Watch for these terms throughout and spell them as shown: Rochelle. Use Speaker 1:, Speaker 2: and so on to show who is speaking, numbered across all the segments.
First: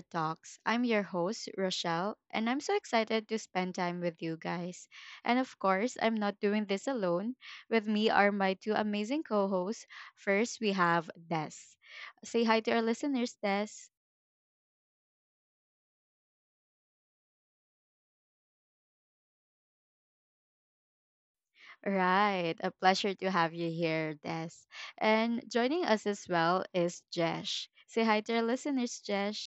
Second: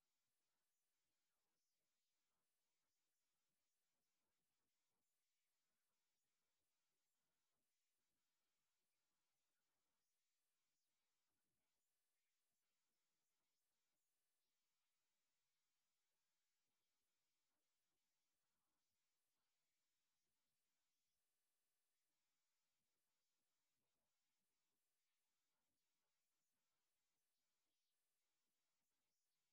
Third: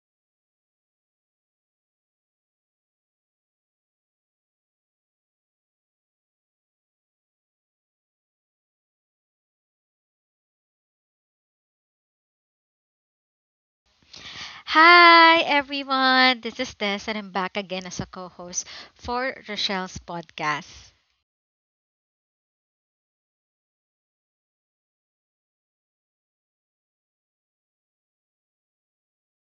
Speaker 1: talks. I'm your host, Rochelle, and I'm so excited to spend time with you guys. And of course, I'm not doing this alone. With me are my two amazing co hosts. First, we have Des. Say hi to our listeners, Des.
Speaker 2: Hi, everyone. This is Tess, and I'm back again as a co host for Rochelle's podcast.
Speaker 1: Right, a pleasure to have you here, Des. And joining us as well is Jesh. Say hi to our listeners, Jesh.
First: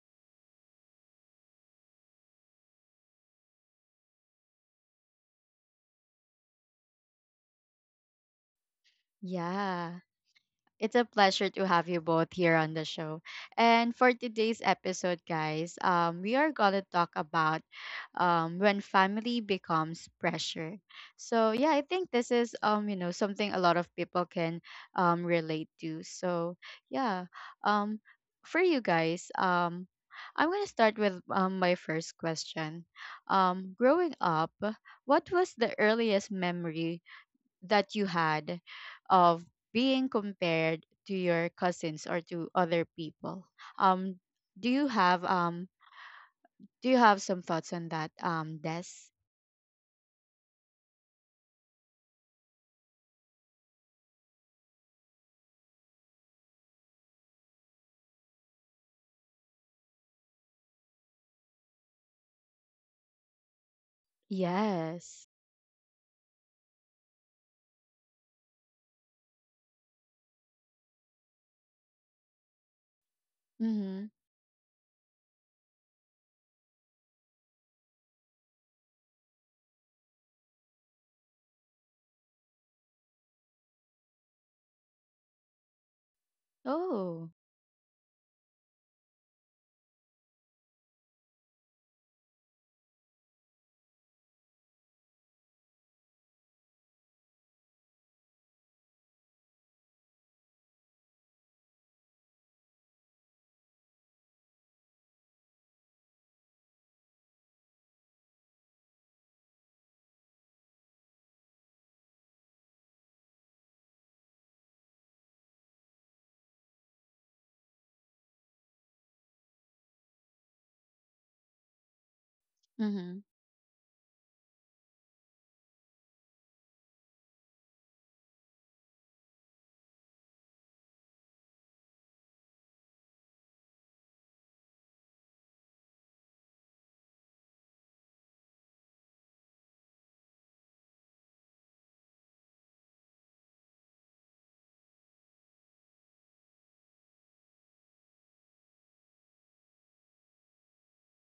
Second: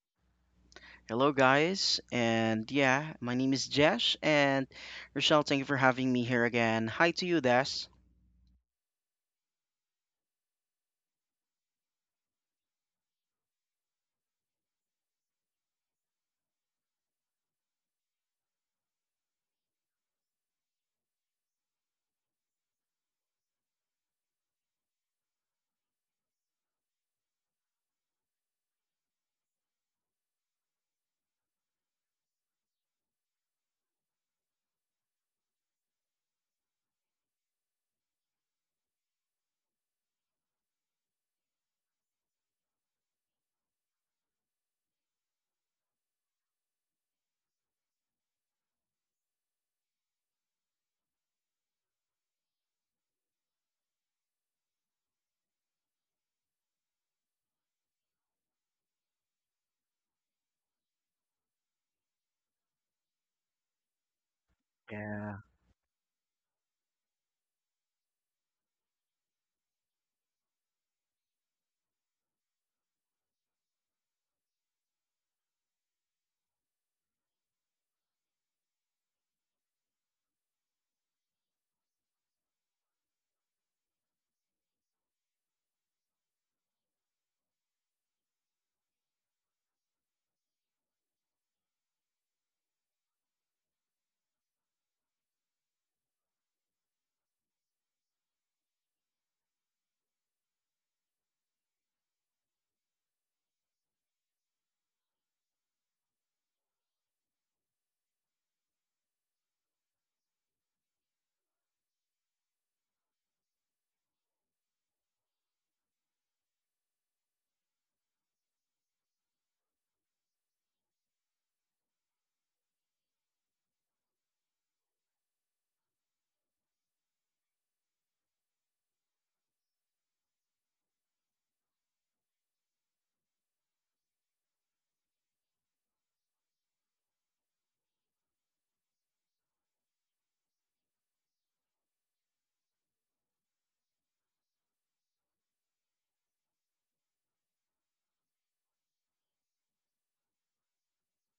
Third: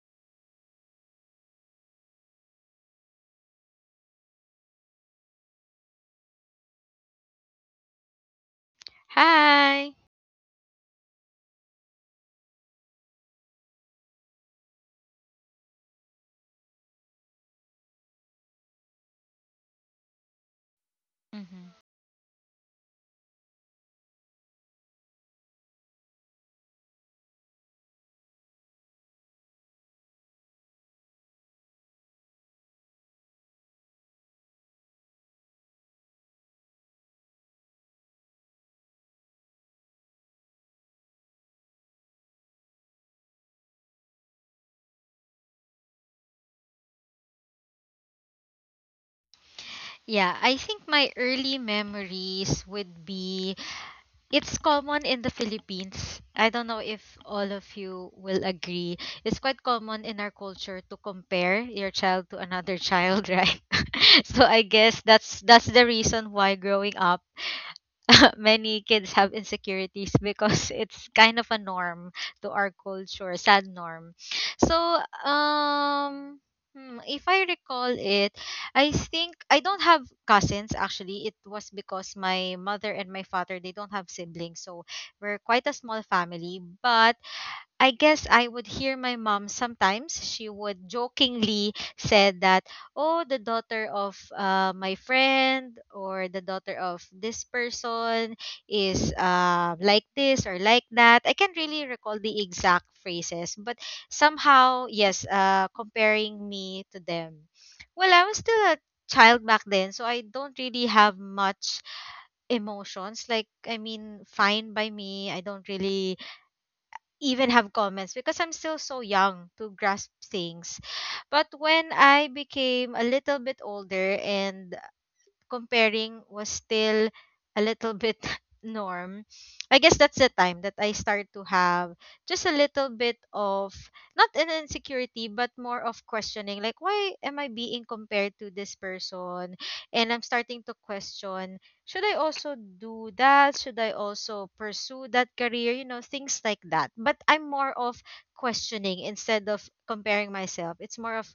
Speaker 3: Hello, guys, and yeah, my name is Jesh, and Rochelle, thank you for having me here again. Hi to you, Des.
Speaker 2: Hi.
Speaker 1: Yeah. It's a pleasure to have you both here on the show. And for today's episode, guys, we are going to talk about, when family becomes pressure. So, yeah,
Speaker 2: Mhm.
Speaker 1: I think this is, something a lot of people can relate to. So, yeah, um, for you guys, I'm going to start with my first question. Growing up, what was the earliest memory that you had of being compared to your cousins or to other people? Um, do you have um do you have some thoughts on that? Des?
Speaker 2: Yeah, I think my early memories would be it's common in the Philippines. I don't know if all of you will agree. It's quite common in our culture to compare your child to another child, right? So I guess
Speaker 1: Yes.
Speaker 3: Yeah,
Speaker 2: that's the reason why growing up many kids have insecurities because it's kind of a norm to our culture, sad
Speaker 1: Mm-hmm.
Speaker 2: norm. So, um, if I recall it, I think I don't have cousins actually. It was because my mother and my father they don't have siblings, so we're quite a small family. But
Speaker 1: Oh.
Speaker 2: I guess I would hear my mom sometimes. She would jokingly said that, "Oh, the daughter of my friend or the daughter of this person is like this or like that." I can't really recall the exact phrases, but somehow, yes, comparing me to them. Well, I was still a child back then, so I don't really have much emotions. Like, I mean, fine by me. I don't really even have comments because I'm still so young to grasp things. But when I became a
Speaker 1: Mm-hmm.
Speaker 2: little bit older and comparing was still a little bit norm, I guess that's the time that I start to have just a little bit of not an insecurity but more of questioning, like why am I being compared to this person, and I'm starting to question, should I also do that, should I also pursue that career, things like that. But I'm more of questioning instead of comparing myself. It's more of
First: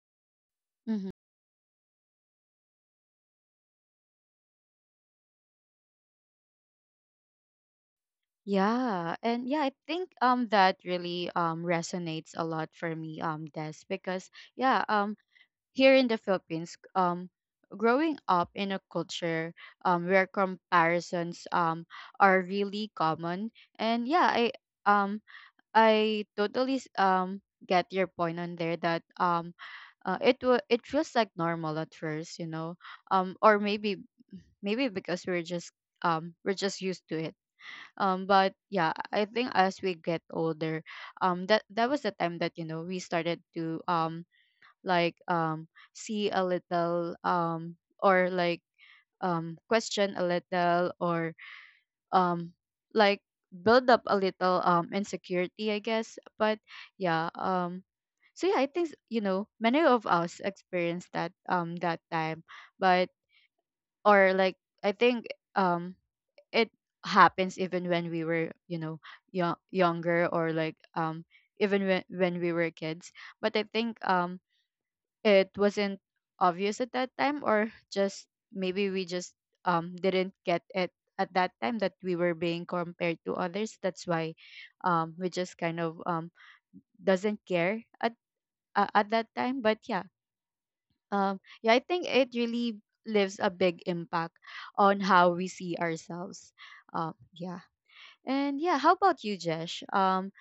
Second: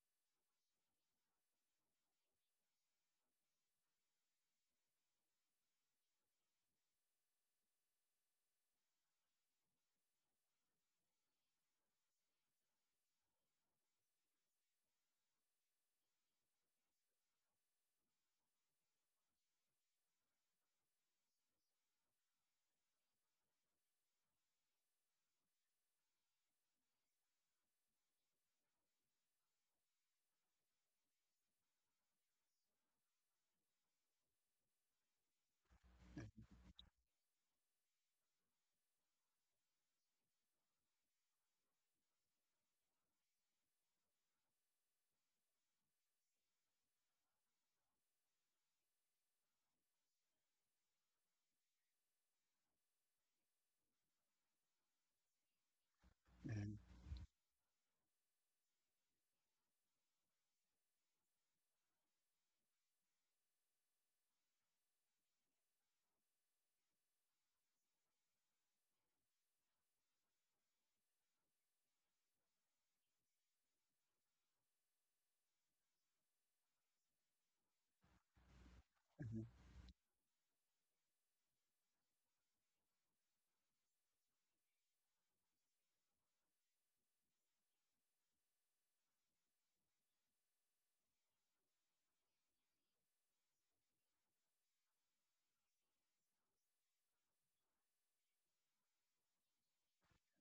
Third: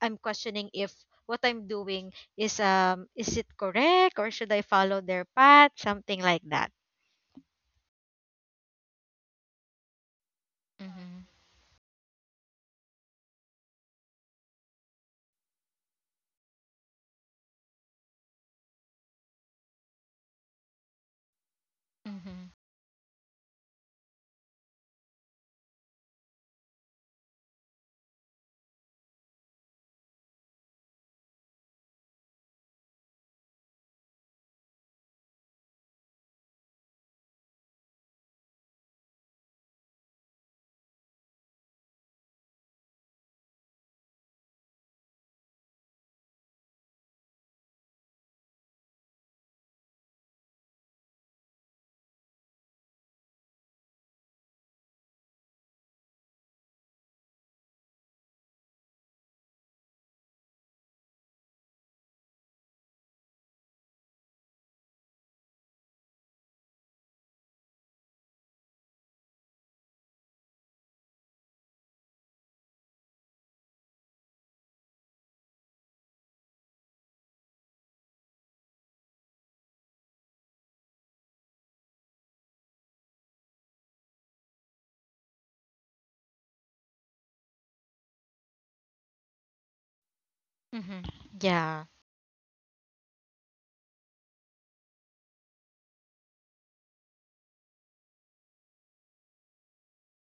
Speaker 2: I'm questioning if
Speaker 1: Mm-hmm.
Speaker 2: what I'm doing is it correct, or should I follow their path, something like that.
Speaker 1: Yeah, and yeah, I think that
Speaker 2: Mhm.
Speaker 1: really resonates a lot for me, Des, because yeah, here in the Philippines, growing up in a culture where comparisons are
Speaker 2: Mhm.
Speaker 1: really common, and yeah, um I totally get your point on there, that it feels like normal at first, or maybe because we're just, we're just used to it, but yeah, I think as we get older, that was the time that, we started to, like, see a little, or like, question a little, or um like, build up a little, insecurity, I guess. But yeah, so yeah, I think, many of us experienced that time. But or like, I think um it happens even when we were, young, younger, or like, even when we were kids. But I think it wasn't obvious at that time, or just maybe we just
Speaker 3: mhm,
Speaker 1: didn't get it at that time, that we were being compared to others. That's why we just kind of doesn't care at that time. But yeah,
Speaker 2: Mhm.
Speaker 1: yeah, I
Speaker 2: Yeah.
Speaker 1: think it really leaves a big impact on how we see ourselves, yeah. And yeah, how about you, Jesh?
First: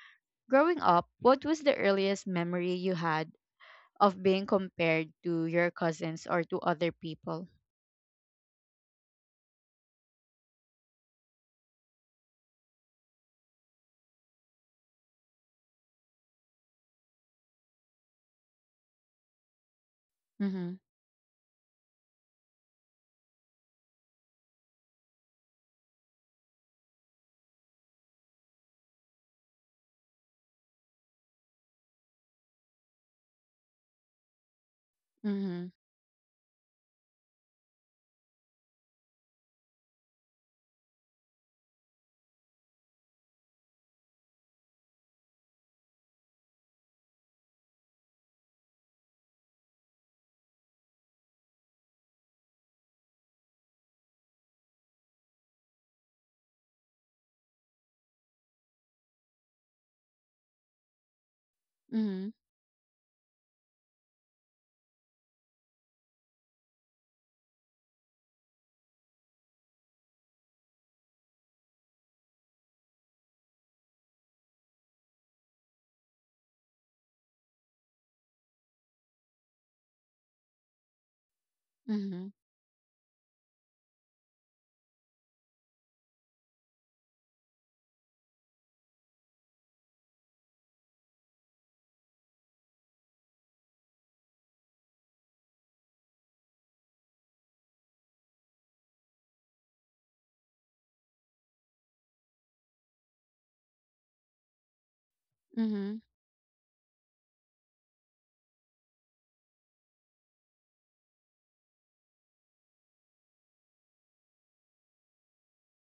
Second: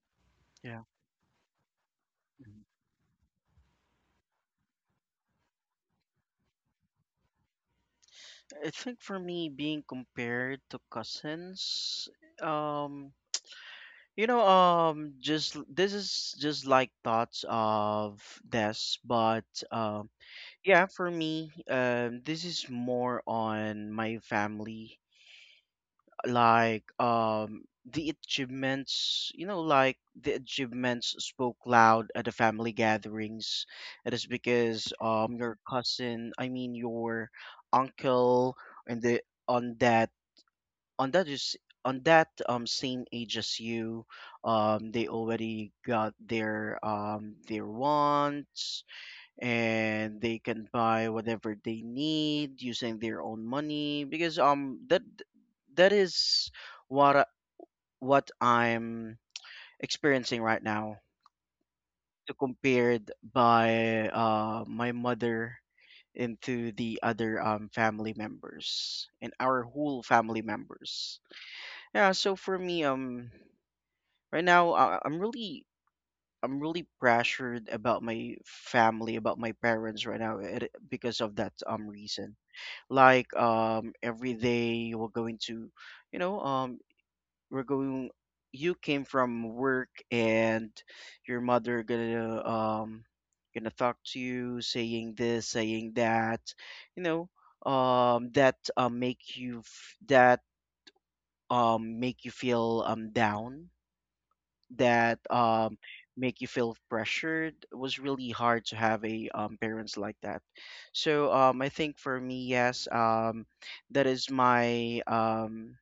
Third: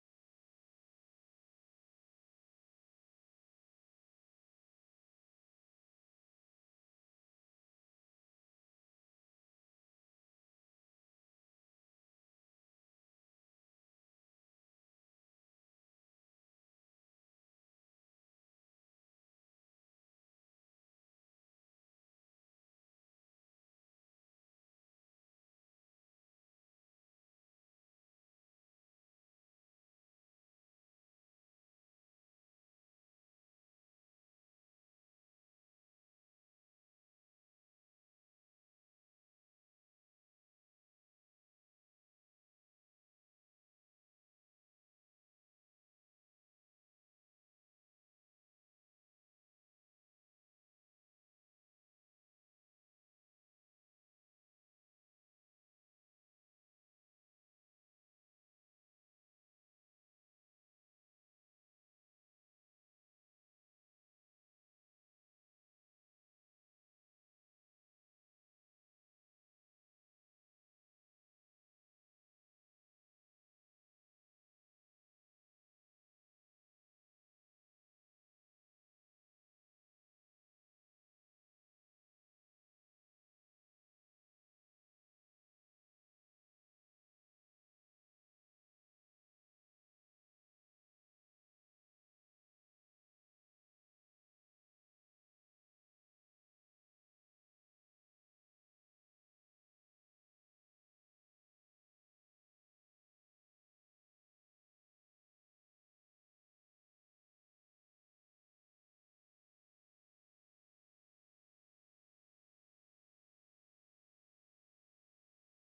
Speaker 1: Growing
Speaker 3: yeah.
Speaker 1: up, what was the earliest
Speaker 3: Mhm.
Speaker 1: memory you had of being compared to your cousins or to other people?
Speaker 3: I think for me, being compared to cousins, um, just this is just like thoughts of Des, but um,
Speaker 1: Mhm.
Speaker 3: yeah, for me, this is more on my family, like, the achievements you know like the achievements spoke loud at the family gatherings. It is because your
Speaker 1: Mhm.
Speaker 3: cousin, I mean your uncle, and the on that on that is on that same age as you. They already got their, wants, and they can buy whatever they need using their own money, because that is what I- what I'm experiencing right now.
Speaker 1: Mhm.
Speaker 3: To compared by my mother, into the other, family members and our whole family members. Yeah, so for me, right now, I'm really pressured about my family, about my parents right now, because of that
Speaker 1: Mhm.
Speaker 3: reason. Like, every day, we're going to you know we're going you came from work, and your mother gonna gonna talk to you, saying this, saying that, you know that make you feel down, that
Speaker 1: Mhm.
Speaker 3: make you feel pressured. It was really hard to have a, parents like that. So, I think for me, yes, that is my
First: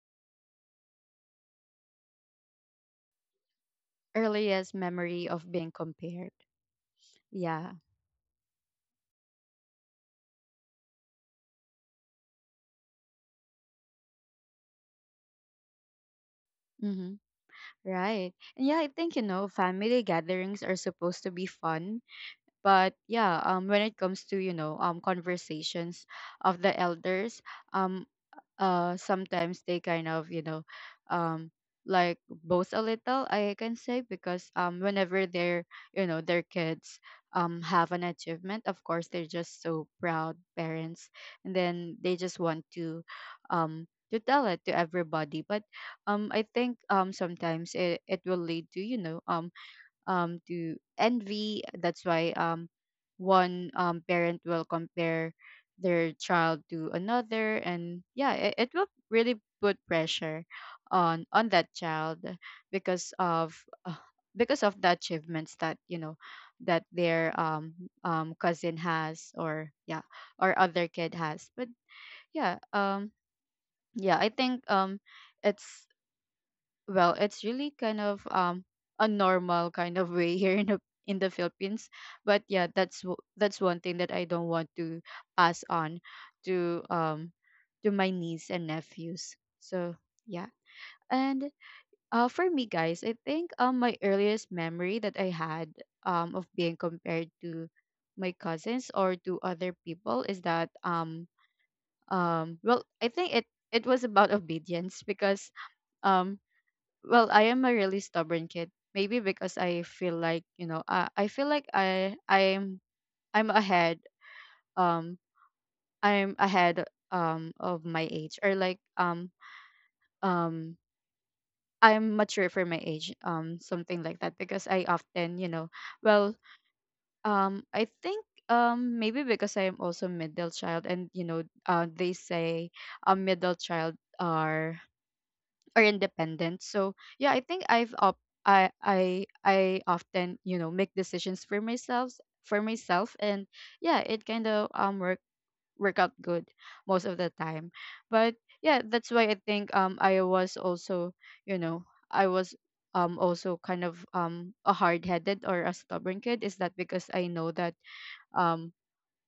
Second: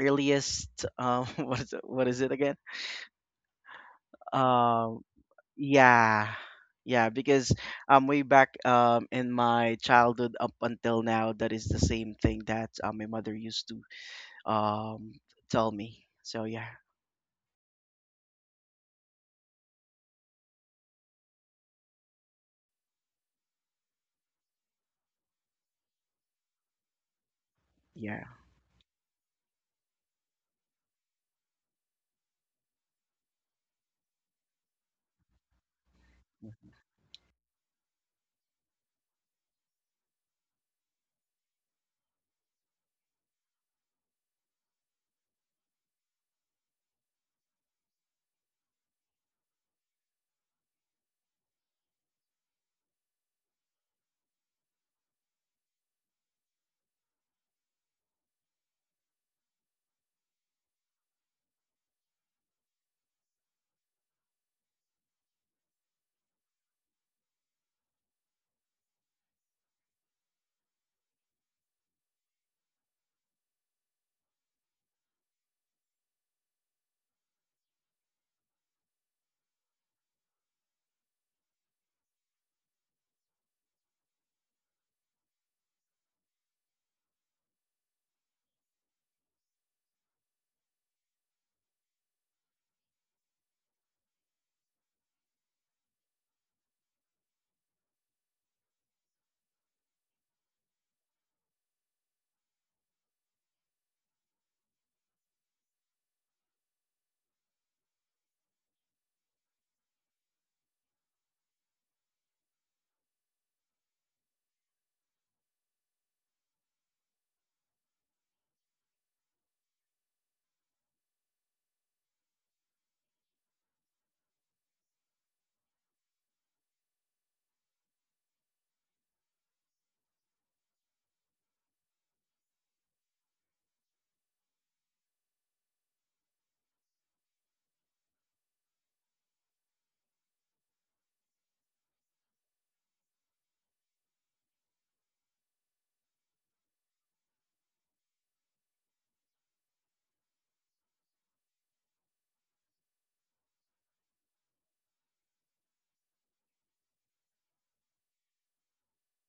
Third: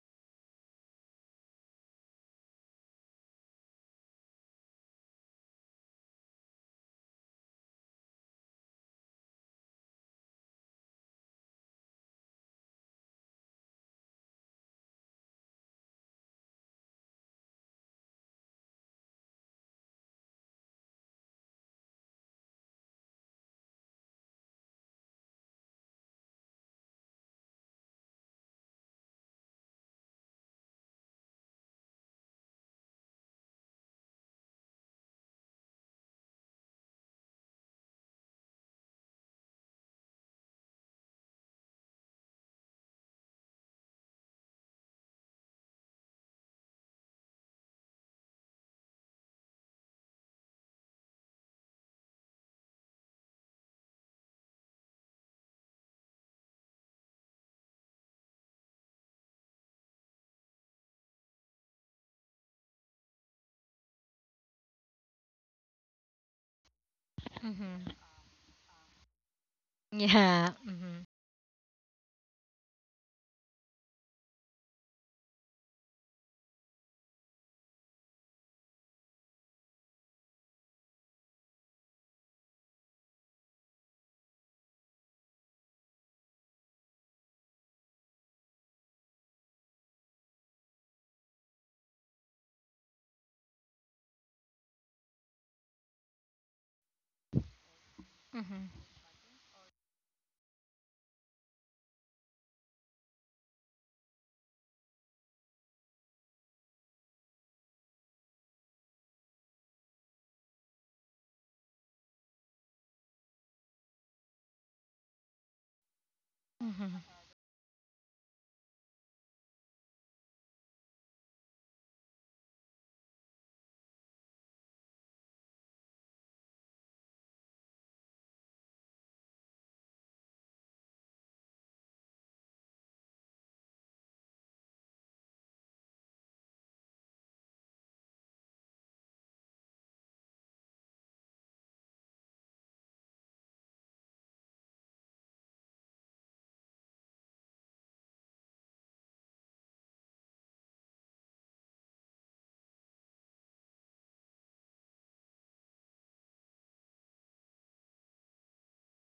Speaker 3: earliest, what is it again?
Speaker 1: Earliest
Speaker 3: um,
Speaker 1: memory of being
Speaker 3: yeah.
Speaker 1: compared.
Speaker 3: Yeah, because,
Speaker 1: Yeah.
Speaker 3: way back, in my childhood up until now, that is the same thing that, my mother used to, um, tell me. So yeah,
Speaker 1: Mhm. Right. And yeah, I think, family gatherings are supposed to be fun, but yeah, when it comes to, conversations of the elders, um
Speaker 3: yeah.
Speaker 1: sometimes they kind of, um like boast a little, I can say, because whenever their you know their kids have an achievement, of course they're just so proud parents, and then they just want to, um tell it to everybody. But I think sometimes it will lead to, to envy. That's why one, parent will compare their child to another, and yeah, it will really put pressure on that child because of, uh, the achievements that, their
Speaker 2: Mhm.
Speaker 1: cousin has, or yeah, or
Speaker 2: Yeah.
Speaker 1: other
Speaker 2: Mhm.
Speaker 1: kid has. But yeah, yeah, I think it's, well, it's really kind of a normal kind of way here in the, in the Philippines. But yeah, that's that's one thing that I don't want to pass on to, to my niece and nephews, so yeah. And for me, guys, I think my earliest memory that I had of being compared to my
Speaker 2: Mhm.
Speaker 1: cousins or to other people is that, well, I think it was about obedience, because um well, I am a really stubborn kid, maybe because I feel like, you know, I feel like I'm um ahead
Speaker 2: Mhm.
Speaker 1: of my age, or like, um I'm mature for my age, something like that, because I often, you know, well, I think maybe because I am also middle child, and you know, they say a middle child are, or independent. So yeah, I think I often, you know, make decisions for myself, and yeah, it kind of work out good most of the time. But yeah, that's why I think I was also, you know, I was also kind of a hard headed, or a stubborn kid. Is that because I know that, um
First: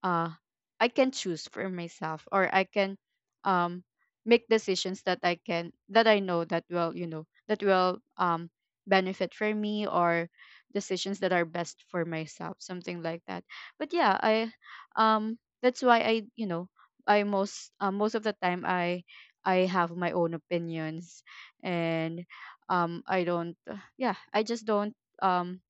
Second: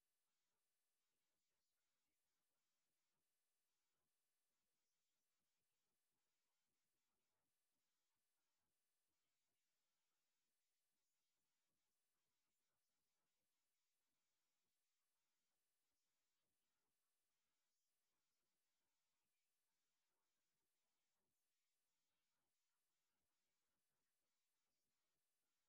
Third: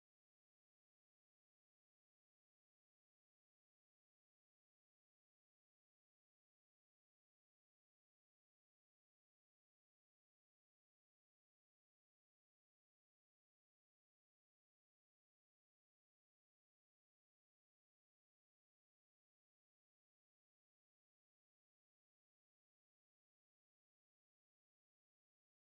Speaker 1: uh I can choose for myself, or I can um make decisions that I can, that I know that will, you know, that will benefit for me, or decisions that are best for myself, something like that. But yeah, I, um that's why I, you know, I most, most of the time I have my own opinions, and I don't, yeah, I just don't, um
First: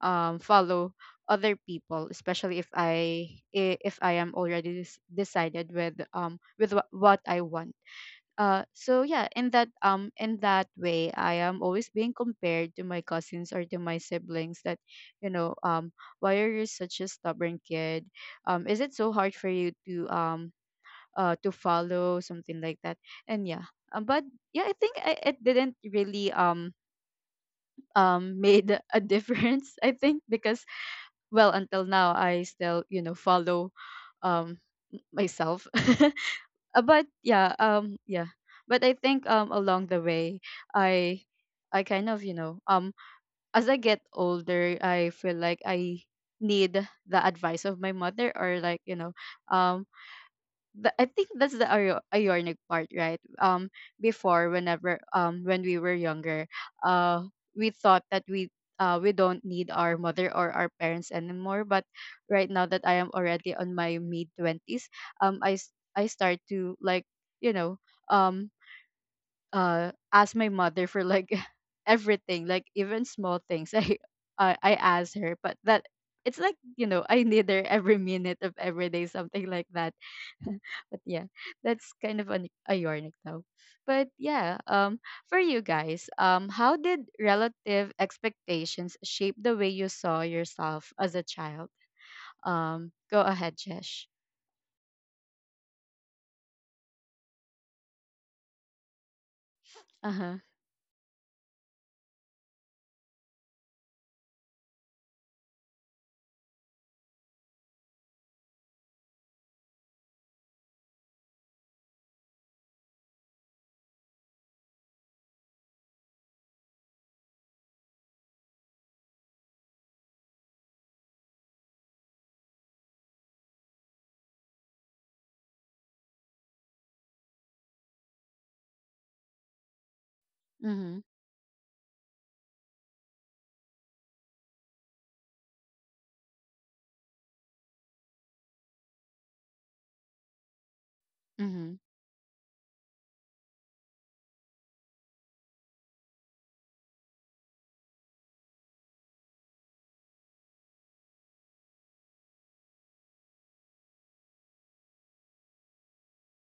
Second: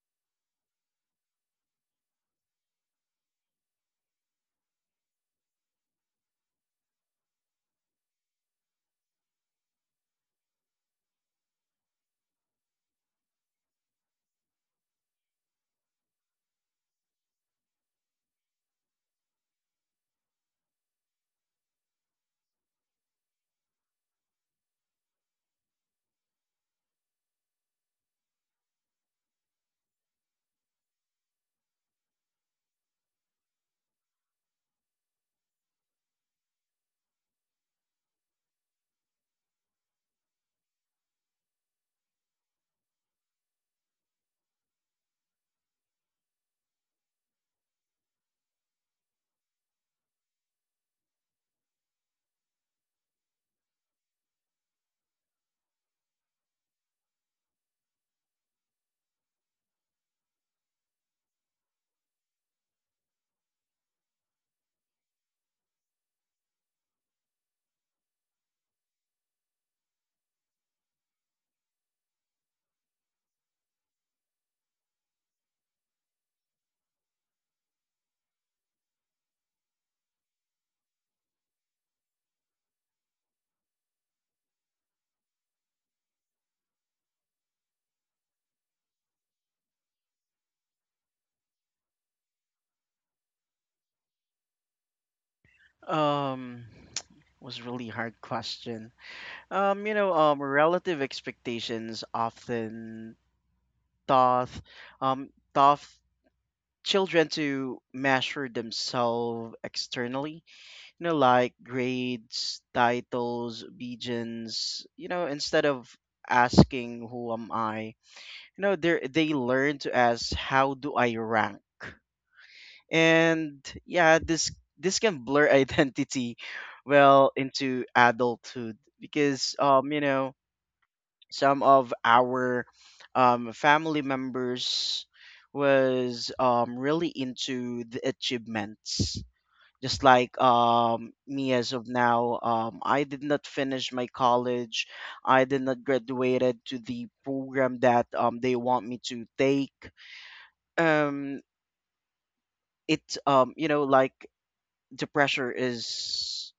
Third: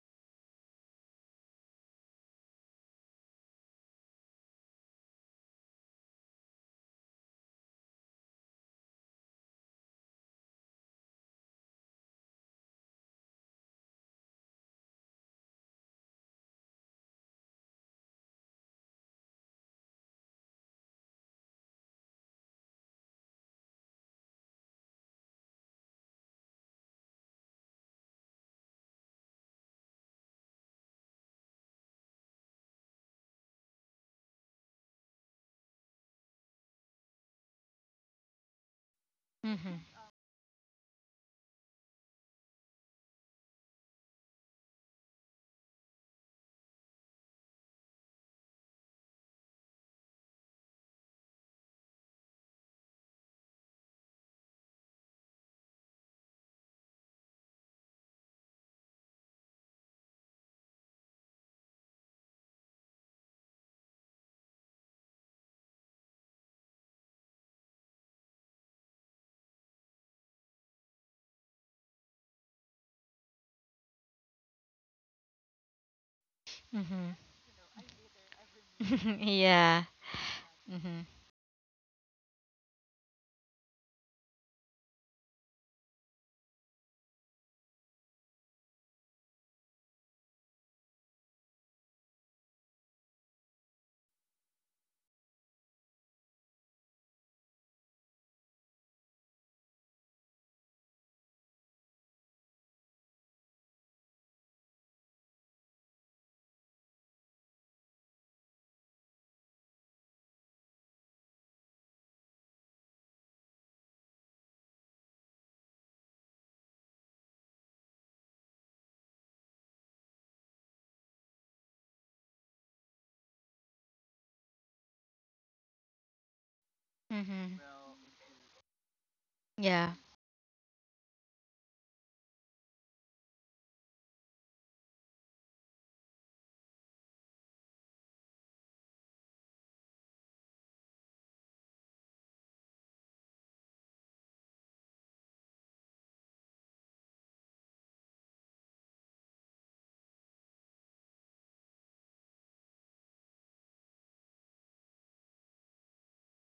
Speaker 1: follow other people, especially if I am already decided with, with what I want. So yeah, in that, in that way, I am always being compared to my cousins or to my siblings. That, you know, why are you such a stubborn kid? Is it so hard for you to, to follow, something like that? And yeah, but yeah, I think I, it didn't really made a difference, I think, because well, until now I still, you know, follow um myself. But yeah, yeah, but I think
Speaker 2: Mhm.
Speaker 1: along the way, i I kind of, you know, as I get older, I feel like I need the advice of my mother, or like, you know, um the, I think that's the ironic part, right? Before, whenever, when we were younger, uh, we thought that we don't need our mother or our parents anymore. But right now that I am already on my mid twenties, I, I start to, like, you know, um, ask my mother for, like, everything, like even small things. I, I ask her, but that, it's like, you know,
Speaker 2: Mhm.
Speaker 1: I need her every minute of every day, something like
Speaker 2: Yeah.
Speaker 1: that, but
Speaker 2: Mhm.
Speaker 1: yeah, that's kind of an a yarnic though. But yeah, for you guys, how did relative expectations shape the way you saw yourself as a child? Go ahead, Jesh.
Speaker 3: Um, was really hard question. You know,
Speaker 1: Uh huh.
Speaker 3: relative expectations often doth, doth children to measure themselves externally. You know, like grades, titles, obedience. You know, instead of asking who am I, you know, they learn to ask how do I rank. And yeah, this can blur identity well
Speaker 2: Mhm.
Speaker 3: into adulthood, because,
Speaker 2: Yeah.
Speaker 3: you know,
Speaker 1: Mhm.
Speaker 3: some of our, family members was really into the achievements, just like, me as
Speaker 1: Mhm.
Speaker 3: of now, I did not finish my college. I did not graduated to the program that they want me to take. Um it you know Like, the pressure is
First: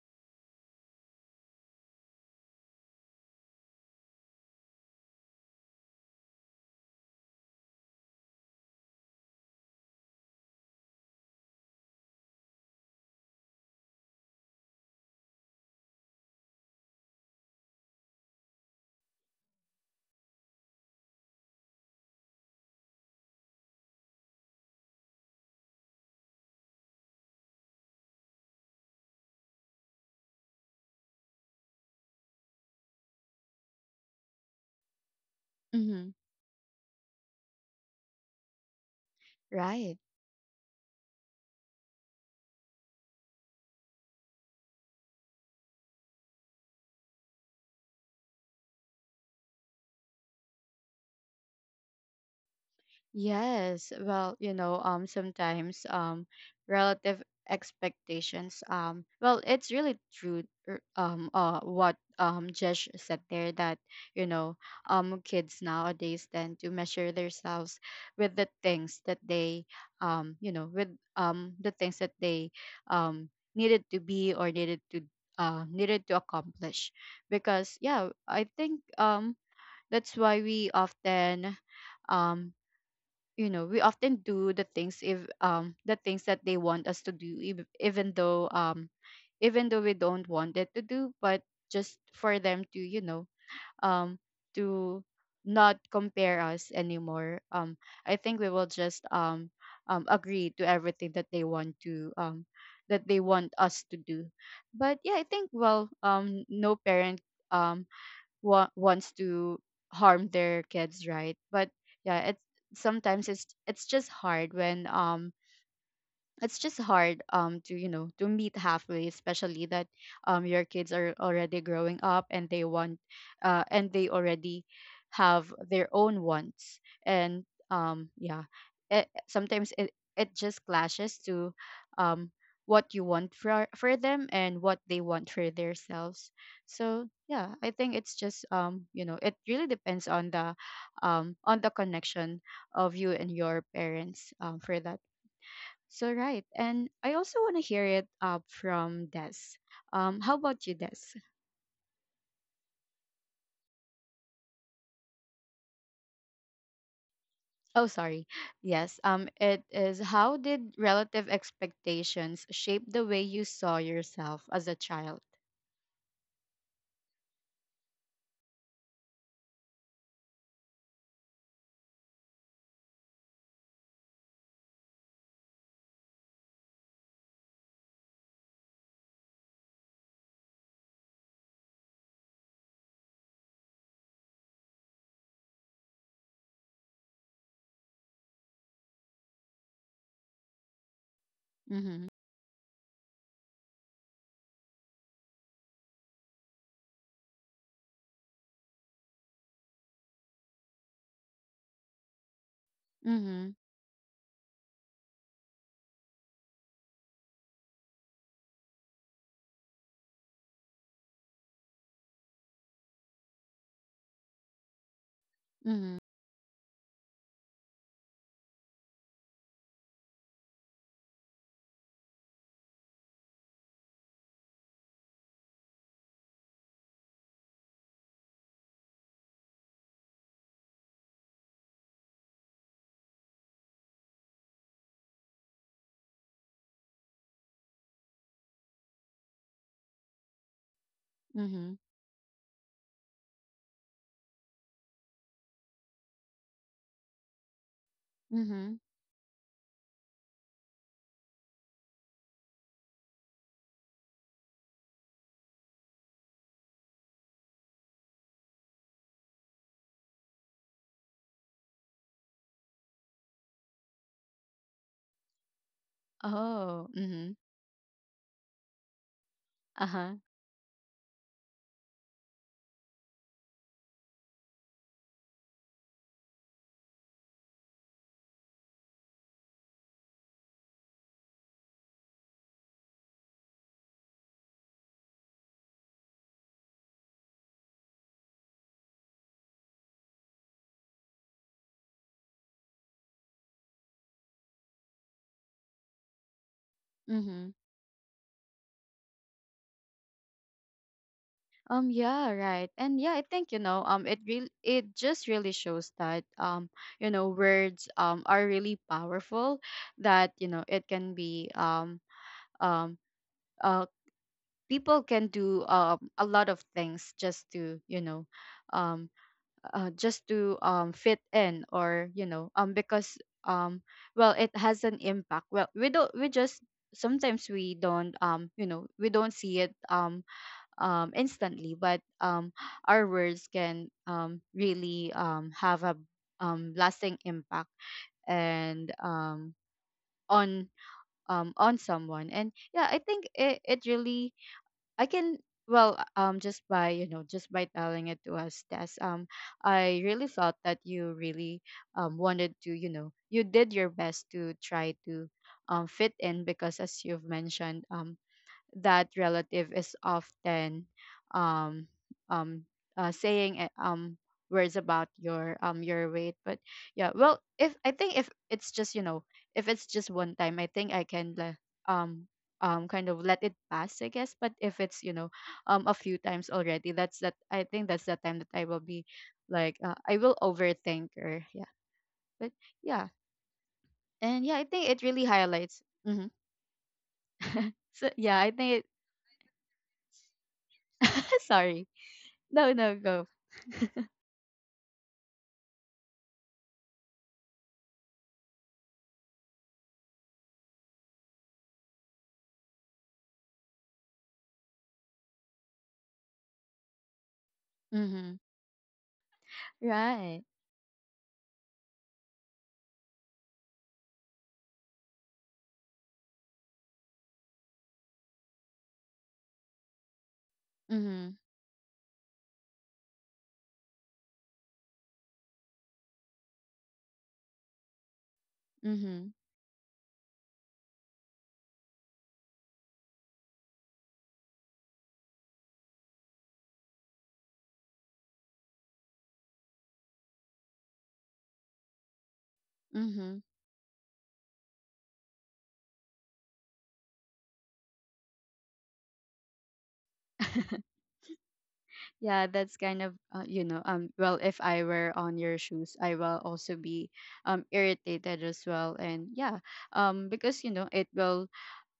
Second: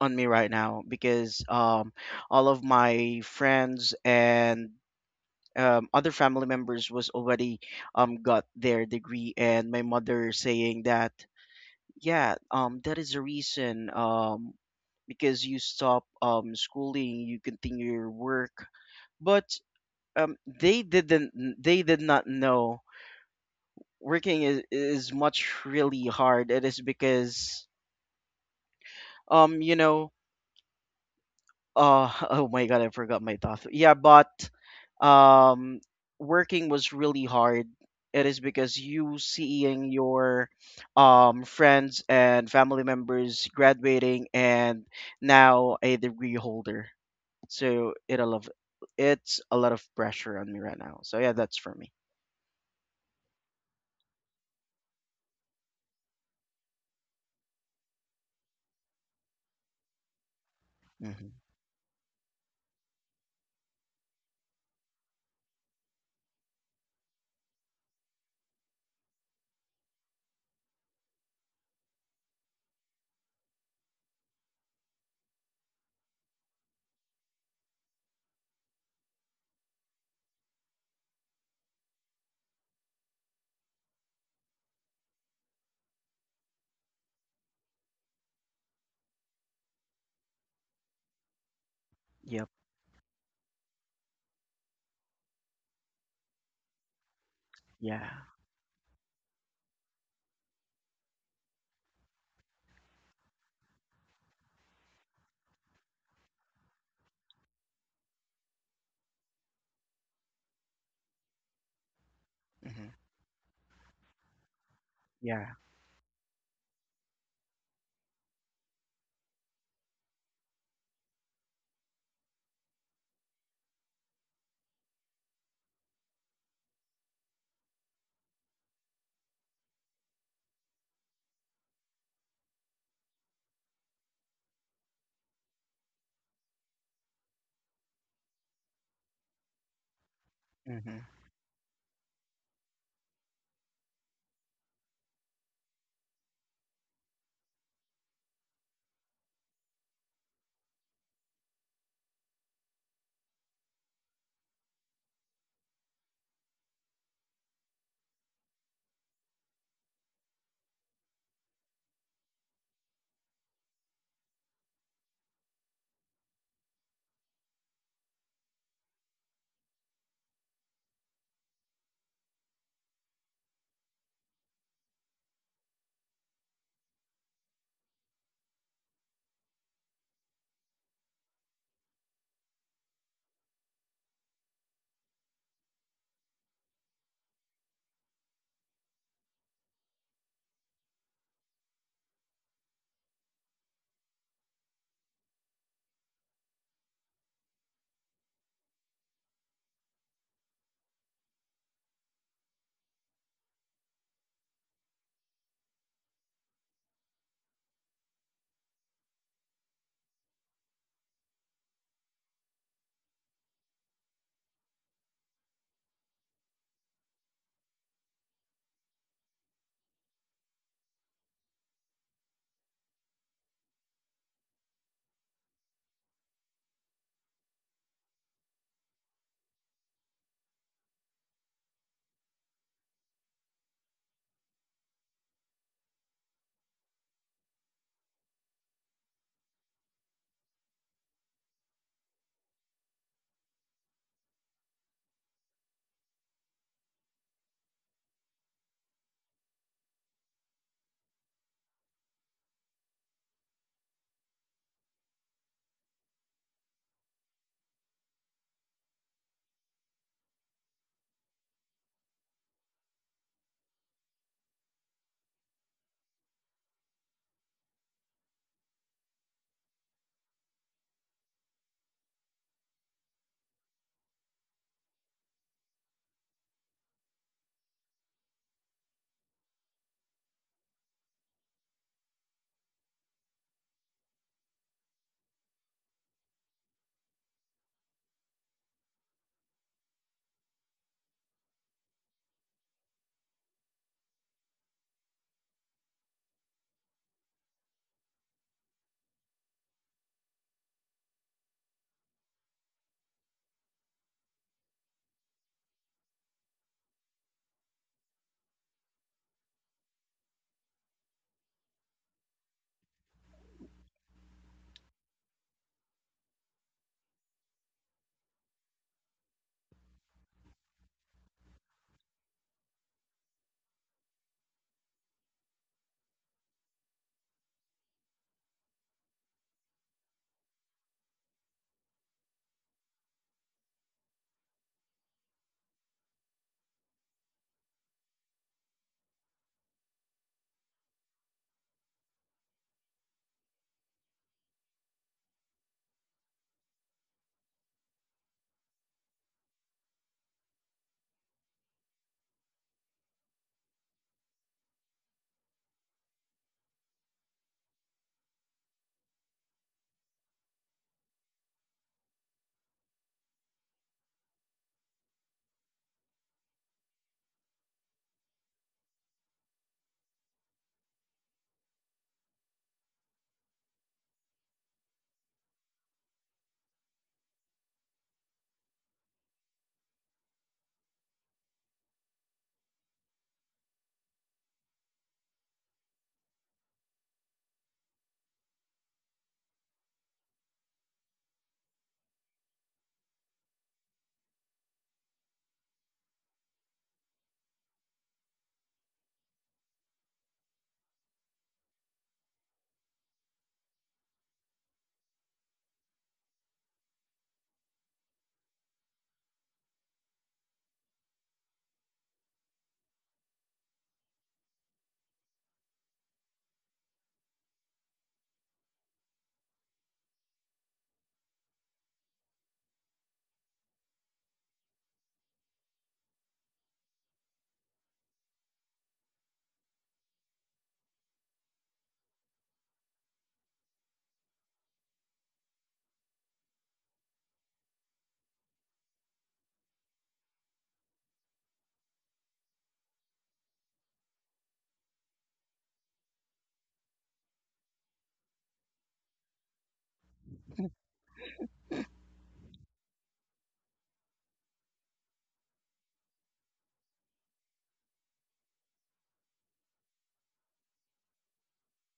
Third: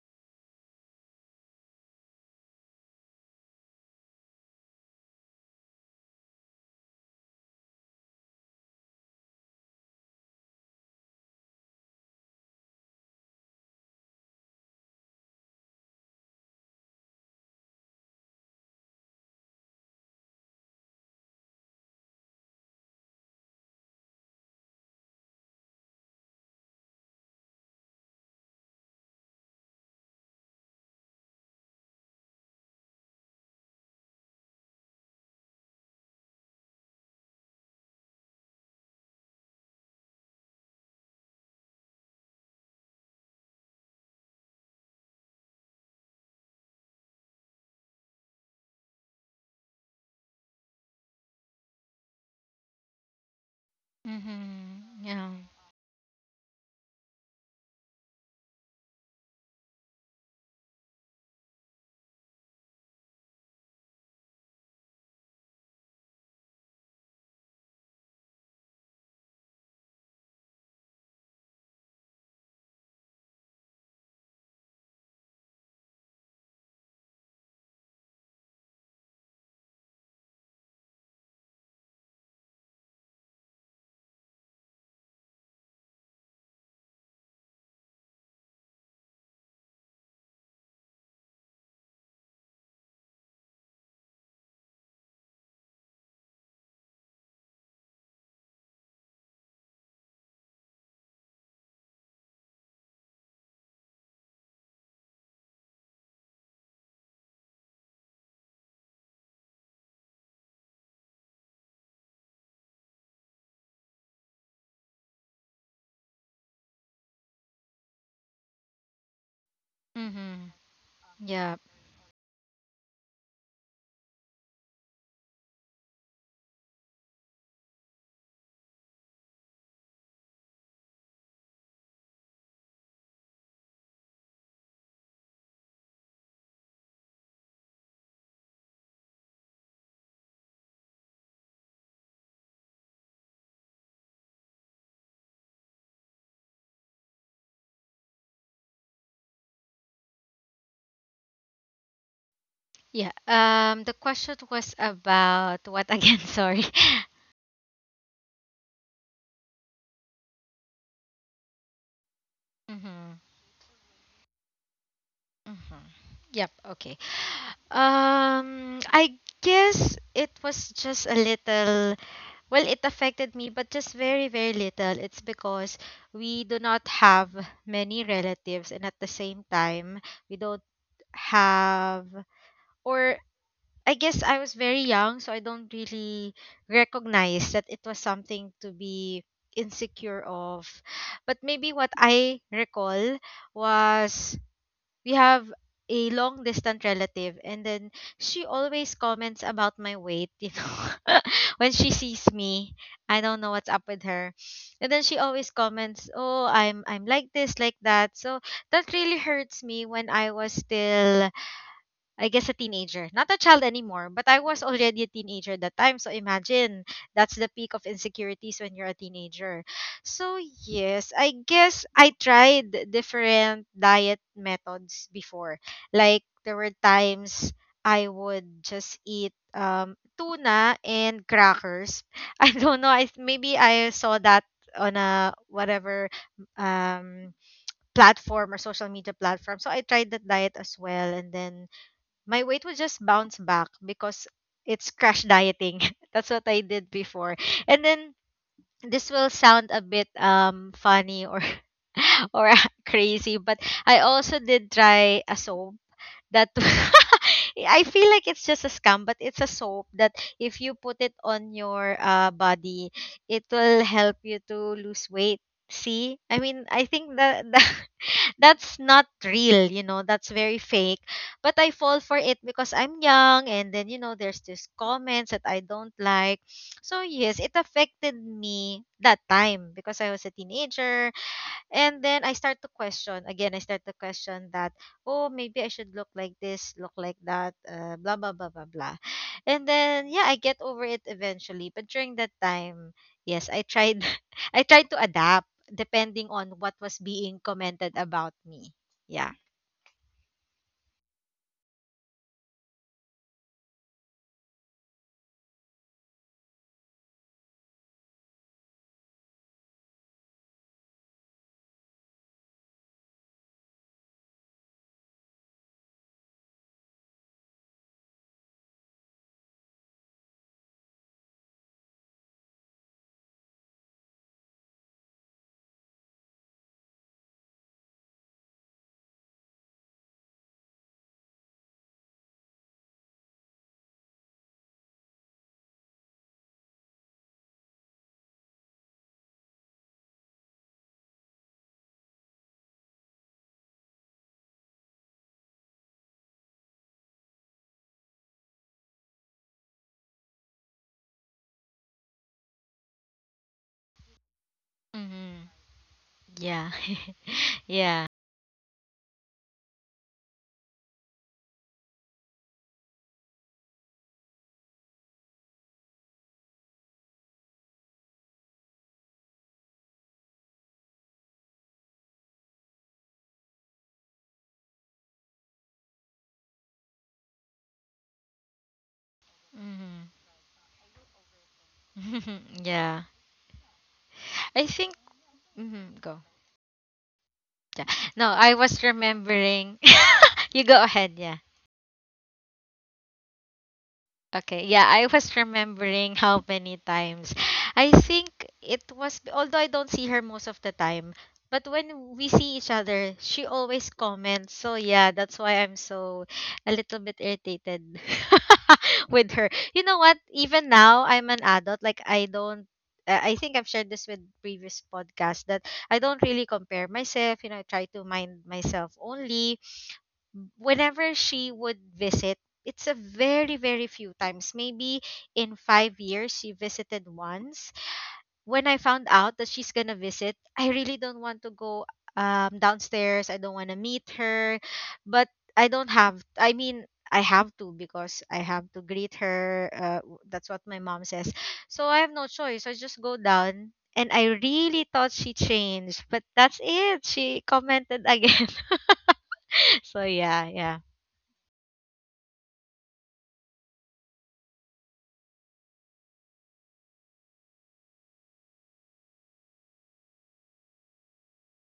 Speaker 3: on me right now, because, all of my friends and, other family members was already, got their degree. And my mother saying that, yeah, that is the reason, because you stop, schooling, you continue your work. But, um, they didn't they did not know working is much really hard. It is because, um you know oh my God, I forgot my thought. Yeah, but, um,
Speaker 1: Mhm.
Speaker 3: working was really hard. It is because you seeing
Speaker 1: Right.
Speaker 3: your, friends and family members graduating and now a degree holder. So it's a lot of pressure on me right now. So yeah, that's for me.
Speaker 1: Yes, well, you know,
Speaker 2: Mhm. Yeah.
Speaker 1: sometimes, relative expectations, well, it's really true.
Speaker 3: Hmm.
Speaker 1: What Jesh said there, that you know, kids nowadays tend to measure themselves with the things that they, with the things that they um needed to be, or needed to, needed to accomplish, because yeah, I think that's why we often, um we often do the things, if the things that they want us to do, even though we don't want it to do, but just for
Speaker 3: Yep.
Speaker 1: them to, you know, um to not compare us anymore.
Speaker 3: Yeah.
Speaker 1: I think we will just, agree to everything that they want to, that they want us to do. But yeah, I think well, no parent um wants to harm their kids, right? But yeah, it's,
Speaker 3: Hmm.
Speaker 1: sometimes it's just hard when,
Speaker 3: Yeah.
Speaker 1: it's just hard to, you know, to meet halfway, especially that
Speaker 2: Mhm.
Speaker 1: your kids are already
Speaker 2: Yeah.
Speaker 1: growing up, and they want, and they already have their own wants, and yeah, it, sometimes it, it just clashes to, um what you want for them, and what they want for themselves. So yeah, I think it's just, you know, it really depends on the,
Speaker 3: Hmm.
Speaker 1: on the connection of you and your parents, for that. So right, and I also want to hear it, from Des. How about you, Des?
Speaker 2: Yeah, um, the question was about what again, sorry.
Speaker 1: Oh, sorry. Yes. It is, how did relative expectations shape the way you
Speaker 2: Mhm.
Speaker 1: saw yourself as a child?
Speaker 2: Mhm. Yep, okay. I guess it was just a little, well, it affected me, but just very, very little. It's because we do not have many relatives, and at the same time, we don't have, or I guess I was very young, so I don't really recognize that it was something to be insecure of. But
Speaker 1: Mm-hmm.
Speaker 2: maybe what I recall was we have a long distant relative, and then she always comments about my weight, you know, when she sees me.
Speaker 1: Mm-hmm.
Speaker 2: I don't know what's up with her, and then she always comments, oh, I'm like this like that. So that really hurts me when I was still, I guess, a teenager. Not a child anymore, but I was already a
Speaker 1: Mm-hmm.
Speaker 2: teenager at that time. So imagine that's the peak of insecurities when you're a teenager. So yes, I guess I tried different diet methods before. Like there were times I would just eat tuna and crackers. I don't know. I maybe I saw that on a whatever um platform or social media platform. So I tried that diet as
Speaker 1: Mm-hmm.
Speaker 2: well, and then my weight would just bounce back because it's crash dieting. That's what I did before.
Speaker 1: Mm-hmm.
Speaker 2: And then this will sound a bit funny or or crazy, but I also did try a soap that I feel like it's just a scam, but it's a soap that if you put it on your body, it will help you to lose weight.
Speaker 1: Oh.
Speaker 2: See, I
Speaker 1: Mm-hmm.
Speaker 2: mean, I think that that's not
Speaker 1: Uh-huh.
Speaker 2: real, you know, that's very fake. But I fall for it because I'm young, and then, you know, there's these comments that I don't like. So, yes, it affected me that time because I was a teenager, and then I start to question again. I start to question that, oh, maybe I should look like this, look like that, blah blah blah blah blah. And then yeah, I get over it eventually. But during that time, yes, I tried, I tried to adapt depending on what was
Speaker 1: Mm-hmm.
Speaker 2: being commented about me. Yeah.
Speaker 1: Yeah. Right. And yeah, I think, it just really shows that, you know, words, are really powerful, that you know, it can be um uh people can do a lot of things just to um just to fit in or because um well it has an impact. Well we just sometimes we don't we don't see it instantly, but our words can really have a lasting impact, and on on someone. And yeah, I think it really, I can, just by just by telling it to us, Tess, I really felt that you really wanted to, you did your best to try to
Speaker 2: Mm-hmm.
Speaker 1: fit in because as
Speaker 2: Yeah.
Speaker 1: you've mentioned,
Speaker 2: Yeah.
Speaker 1: that relative is often um um saying words about your weight. But yeah, well if I think if it's just if it's just one time, I think I can um kind of let it pass I guess. But if it's a few times already, that's that I think that's the time that I will be like, I will
Speaker 2: Mm-hmm.
Speaker 1: overthink or yeah. But yeah,
Speaker 2: Yeah.
Speaker 1: and yeah, I think
Speaker 2: I
Speaker 1: it really
Speaker 2: think.
Speaker 1: highlights.
Speaker 2: Mm-hmm. Go.
Speaker 1: So
Speaker 2: Yeah.
Speaker 1: yeah, I
Speaker 2: No,
Speaker 1: think it,
Speaker 2: I was remembering. You go ahead. Yeah.
Speaker 1: sorry, no, no, go.
Speaker 2: Okay, yeah, I was remembering how many times. I think it was, although I don't see her most of the time, but when we see each other, she always comments. So, yeah, that's why I'm so a little bit irritated
Speaker 1: Mhm.
Speaker 2: with her. You know
Speaker 1: Right.
Speaker 2: what? Even now, I'm an adult. Like, I don't. Uh, I think I've shared this with previous podcasts that I don't really compare myself. You know, I try to mind myself only.
Speaker 1: Mhm.
Speaker 2: Whenever she would visit, it's a very, very few times. Maybe in five years, she visited once. When I
Speaker 1: Mhm.
Speaker 2: found out that she's going to visit, I really don't want to go downstairs. I don't want to meet her. But I don't have, I mean, I have to because I have to greet her. That's what my mom says. So I have no choice. I
Speaker 1: Mhm.
Speaker 2: just go down. And I really thought she changed, but that's it. She commented again. So yeah, yeah.
Speaker 1: Yeah, that's kind of, well, if I were on your shoes, I will also be irritated as well. And yeah, because you know it will,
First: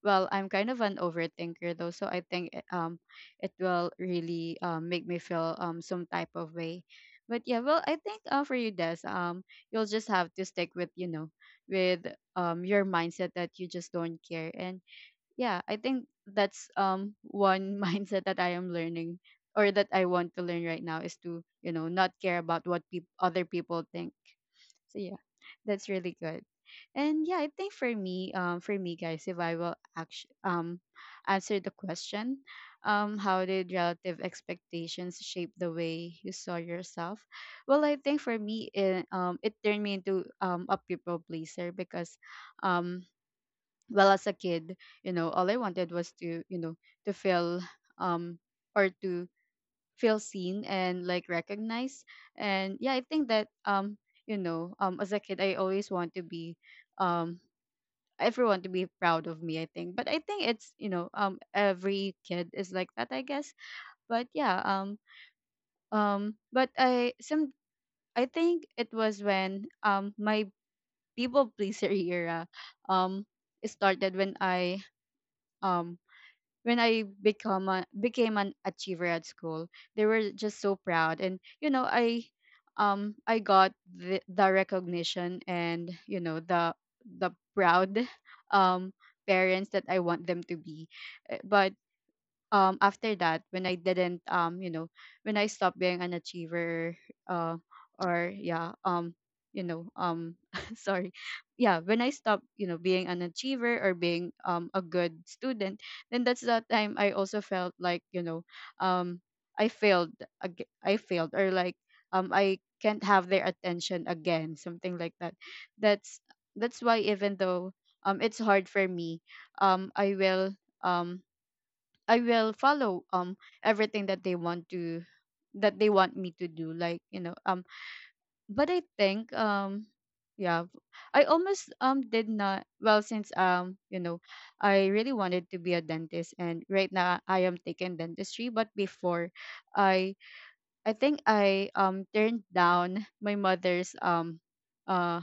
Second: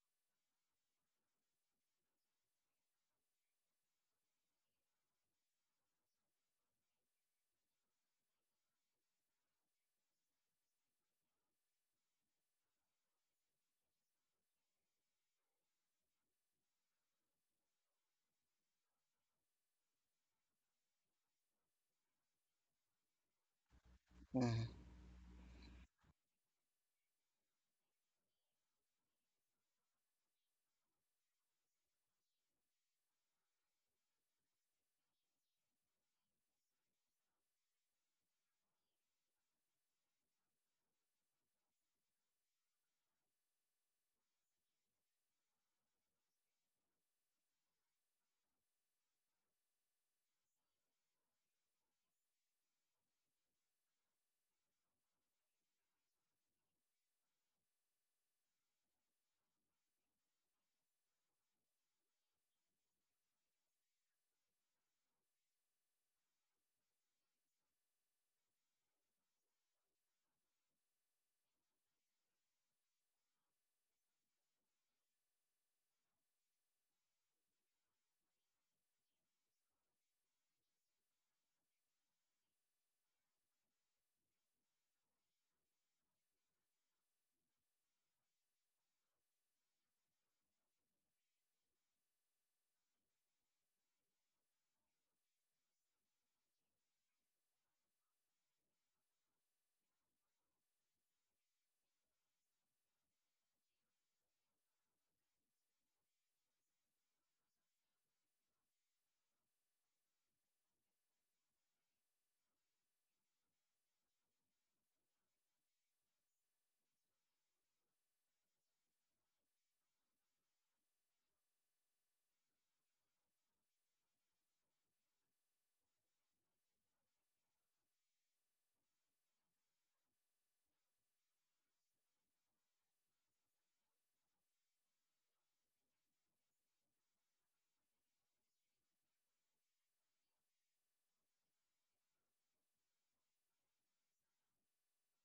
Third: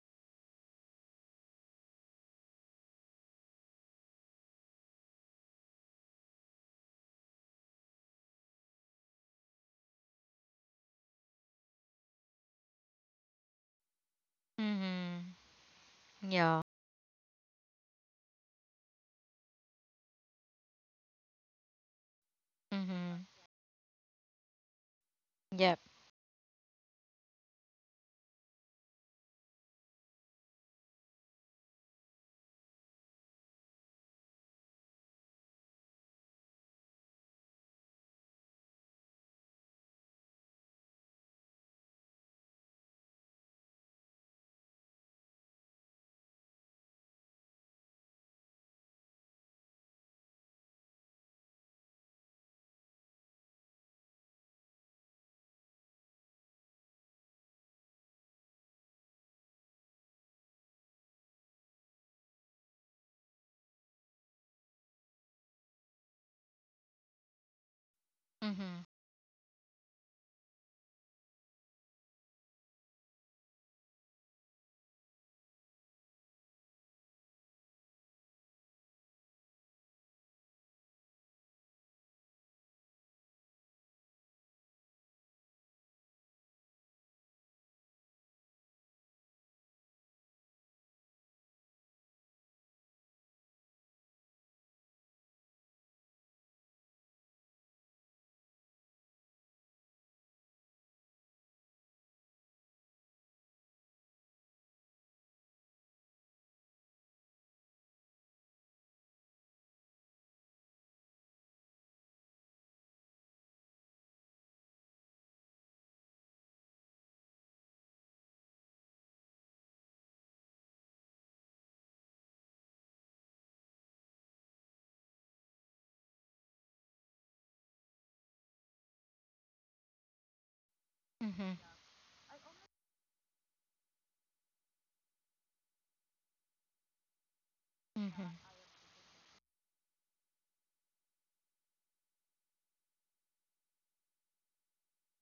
Speaker 1: well, I'm kind of an overthinker though, so I think it will really make me feel some type of way. But yeah, well I think, for you, Des, you'll just have to stick with, you know, with your mindset that you just don't care. And
Speaker 2: Mm-hmm.
Speaker 1: yeah, I think
Speaker 2: Yeah.
Speaker 1: that's one mindset that I am learning or that I want to learn right now, is to, you know, not care about what peop
Speaker 2: Mm-hmm.
Speaker 1: other people think.
Speaker 3: Hmm.
Speaker 1: So yeah,
Speaker 2: Yep.
Speaker 1: that's really good. And yeah, I think for me guys, if I will actually answer the question, how did relative expectations shape the way you saw yourself? Well, I think for me it turned me into a people pleaser because um well, as a kid, you know, all I wanted was to, you know, to feel um or to feel seen and like recognized. And yeah, I think that you know as a kid, I always want to be um everyone to be proud of me I think, but I think it's, you know, every kid is like that I guess. But yeah, but I some I think
Speaker 2: Mm-hmm.
Speaker 1: it was when my people pleaser era um started um when I became an achiever at school. They were just so proud, and you know, I got the recognition, and you know, the proud um parents that I want them to be. But after that, when I didn't you know, when I stopped being an achiever, uh or yeah, you know, sorry, yeah, when I stopped, you know, being an achiever or being a good student, then that's that time I also felt like, you know, um I failed, I failed, or like I can't have their attention again, something like that. that's that's why, even though it's hard for me, um I will um I will follow everything that they want to, that they want me to do, like, you know. But I think, yeah, I
Speaker 2: Mm-hmm.
Speaker 1: almost did not, well, since you know, I really wanted to be a dentist, and right now I am taking
Speaker 2: Mm-hmm.
Speaker 1: dentistry. But before, I I think I turned down uh,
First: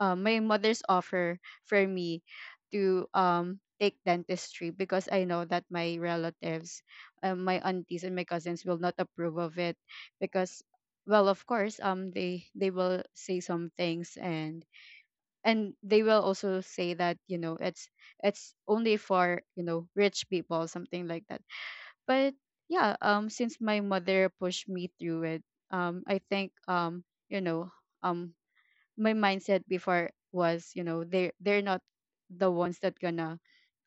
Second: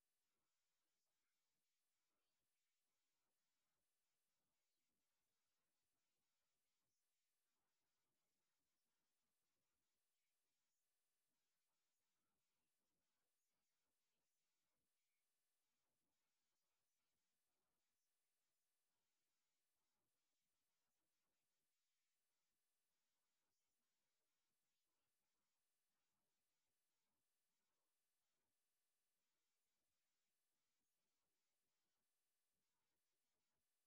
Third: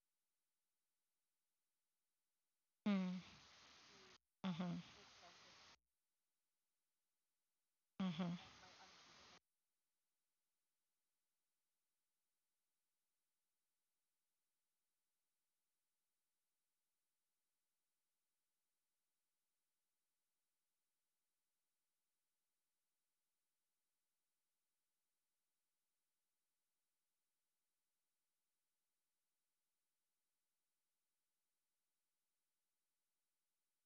Speaker 1: my mother's offer for me to
Speaker 2: Mm-hmm.
Speaker 1: take dentistry because I know that my relatives, my aunties and
Speaker 2: Mm-hmm.
Speaker 1: my
Speaker 2: Mm-hmm.
Speaker 1: cousins will not approve of it, because, well, of course, they will say some things, and they will also say that, you know, it's only for, you know, rich people, something like that. But yeah, since my mother pushed me through it, I think, you know, um my mindset before was, you know, they are, they're not the ones that gonna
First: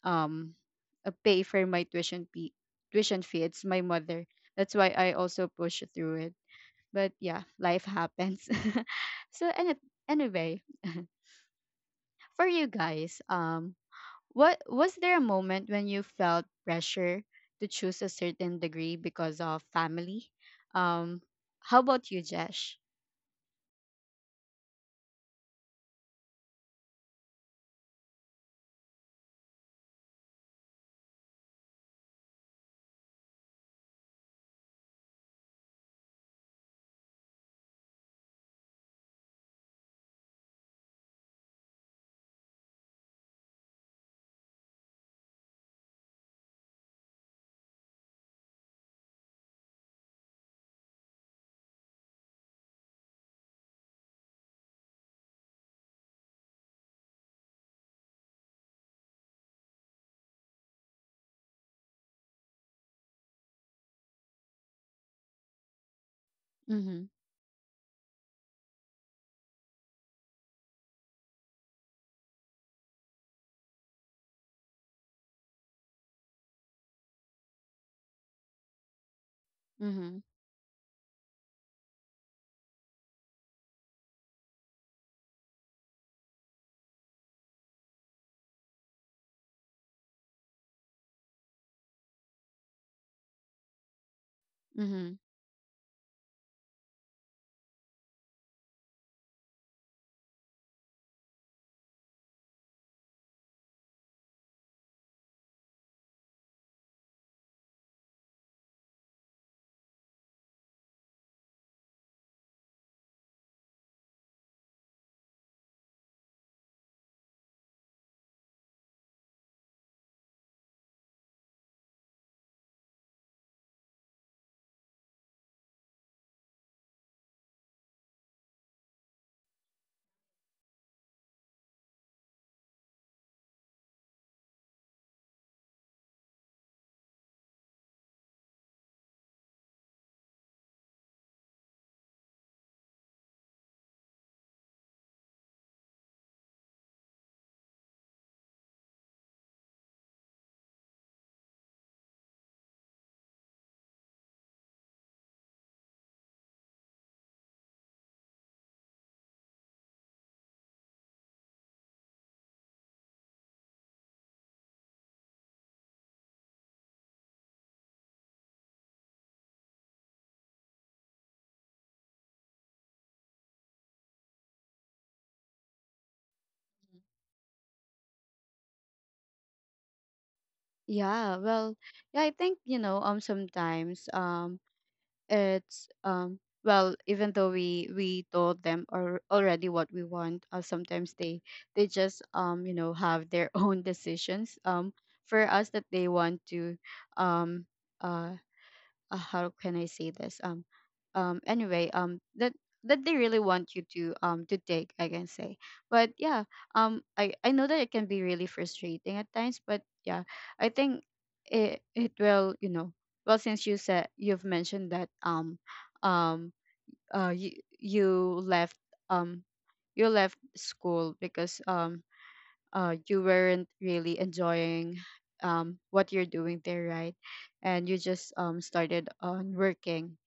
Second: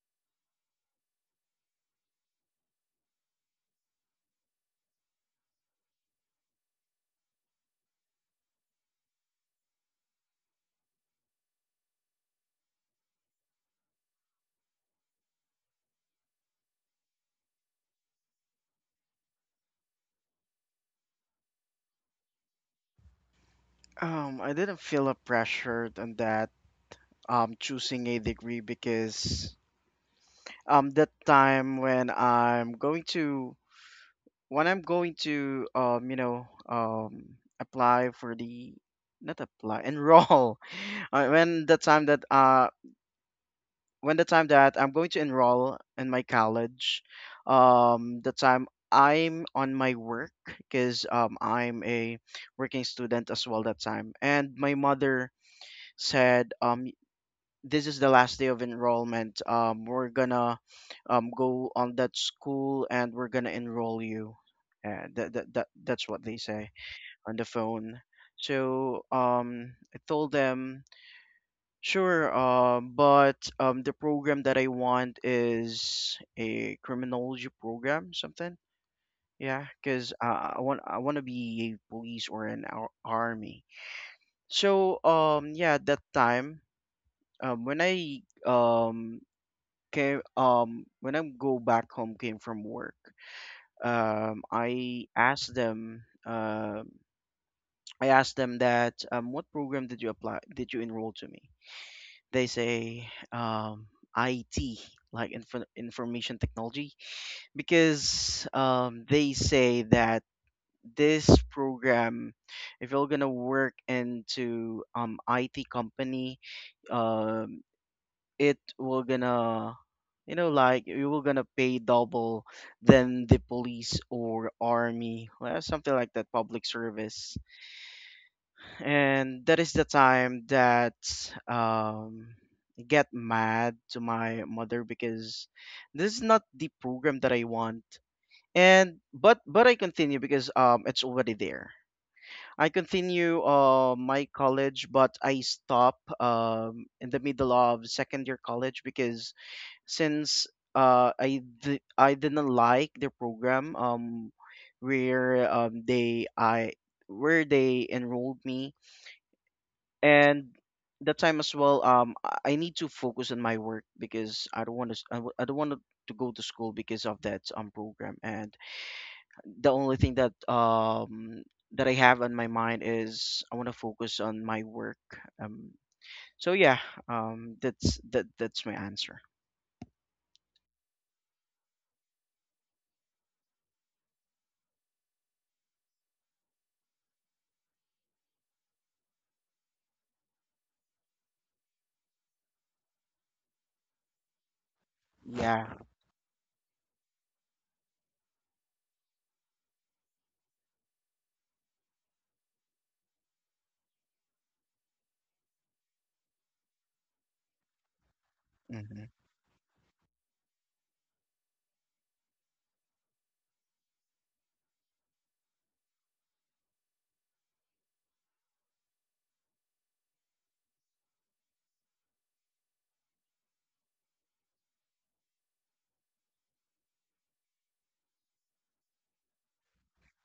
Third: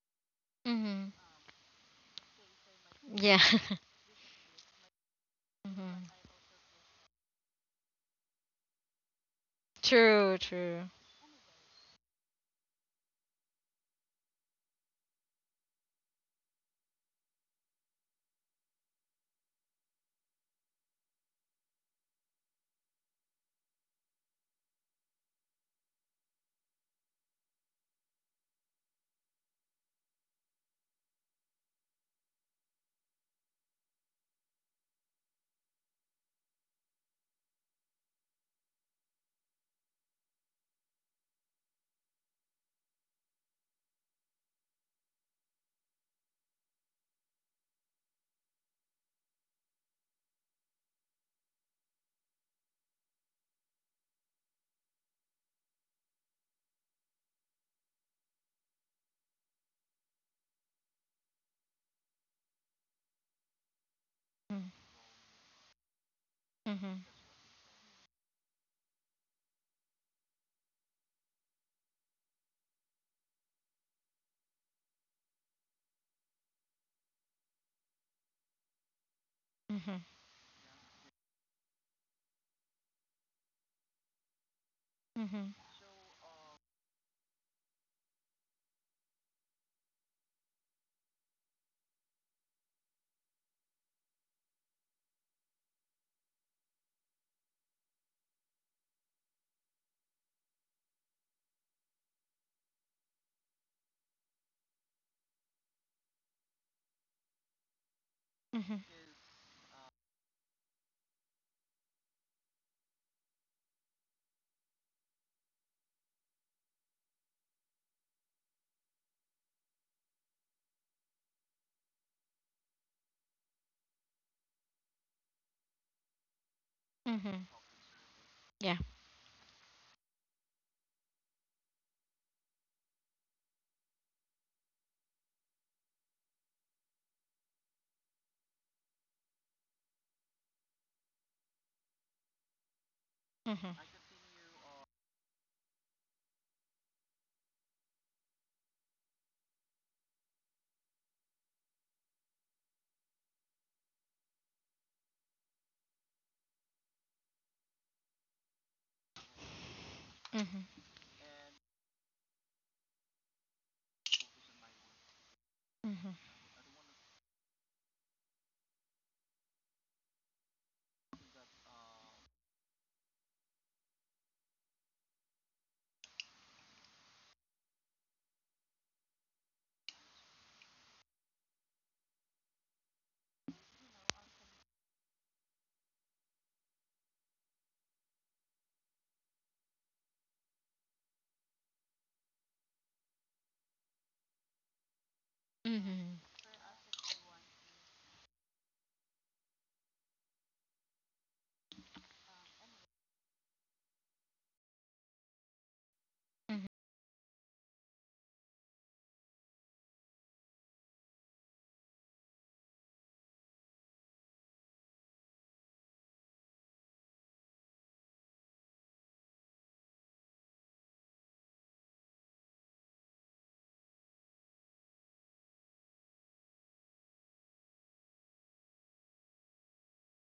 Speaker 1: um
Speaker 2: Mm-hmm.
Speaker 1: pay for my tuition fee. Tuition
Speaker 2: Yeah.
Speaker 1: fee, it's my mother, that's why I also push through
Speaker 2: Mm-hmm.
Speaker 1: it. But yeah, life happens. so any,
Speaker 2: True,
Speaker 1: anyway,
Speaker 2: true.
Speaker 1: for you guys, what, was there a moment when you felt pressure to choose a certain degree because of family? um how about you, Jesh?
Speaker 3: I didn't feel a pressure on that, choosing a degree, because, that time, when I'm going to, apply for the, not apply enroll, uh, when the time that uh when the time that I'm going to enroll in my college, the time I'm on my work, because, I'm a working student as well that time, and my mother said, this is the last day of enrollment. We're gonna, go on that school and we're gonna enroll you.
Speaker 2: Mm-hmm.
Speaker 3: That's what they say
Speaker 1: Mm-hmm.
Speaker 2: Mm-hmm.
Speaker 3: on the phone. So, I told them, sure, but, the program that I want is a criminology program, something. Yeah,
Speaker 2: Mm-hmm.
Speaker 3: because,
Speaker 1: Mm-hmm.
Speaker 3: I want to be a police or an army. So,
Speaker 2: Mm-hmm.
Speaker 3: yeah, at that time, when I came, when I go back home, came from work, um I
Speaker 1: Mm-hmm.
Speaker 3: asked them um I asked them that, what program did you apply, did you enroll to me? They say, IT, like, information technology, because,
Speaker 2: Mm-hmm.
Speaker 3: they say that this program, if you're gonna work into IT company, um it will gonna, like, you were gonna pay double than the police or army, well, something like that, public service.
Speaker 2: Mm-hmm. Yeah.
Speaker 3: And that is the time that, um, I get mad to my mother, because this is not the program that I want. And but I continue, because, it's already there. I continue,
Speaker 2: Mm-hmm.
Speaker 3: my college, but I stop, in the middle of second year college, because, since, I didn't like the program, where um they I where they enrolled me. And
Speaker 2: Mm-hmm.
Speaker 3: that time as well, I need to focus on my work, because, I don't want to go
Speaker 2: Mm-hmm.
Speaker 3: to school, because of that, program. And the only thing that I have on my mind is I want to focus on my work. um so yeah, that's my answer.
Speaker 1: Yeah, well, yeah, I think, you know, sometimes it's well, even though we told them or already what we want, sometimes they just you know, have their own decisions for
Speaker 3: Yeah.
Speaker 1: us, that they
Speaker 2: Mm-hmm.
Speaker 1: want to um uh how can I say this? Anyway, that they really want you to take, I can say. But yeah,
Speaker 2: Mm-hmm.
Speaker 1: I know that it can be really
Speaker 3: Hmm.
Speaker 1: frustrating at times. But yeah, I think it, it will, you know, well, since you said, you've mentioned that um you, you left um you left school because you weren't really enjoying what you're doing there, right? And you just started on working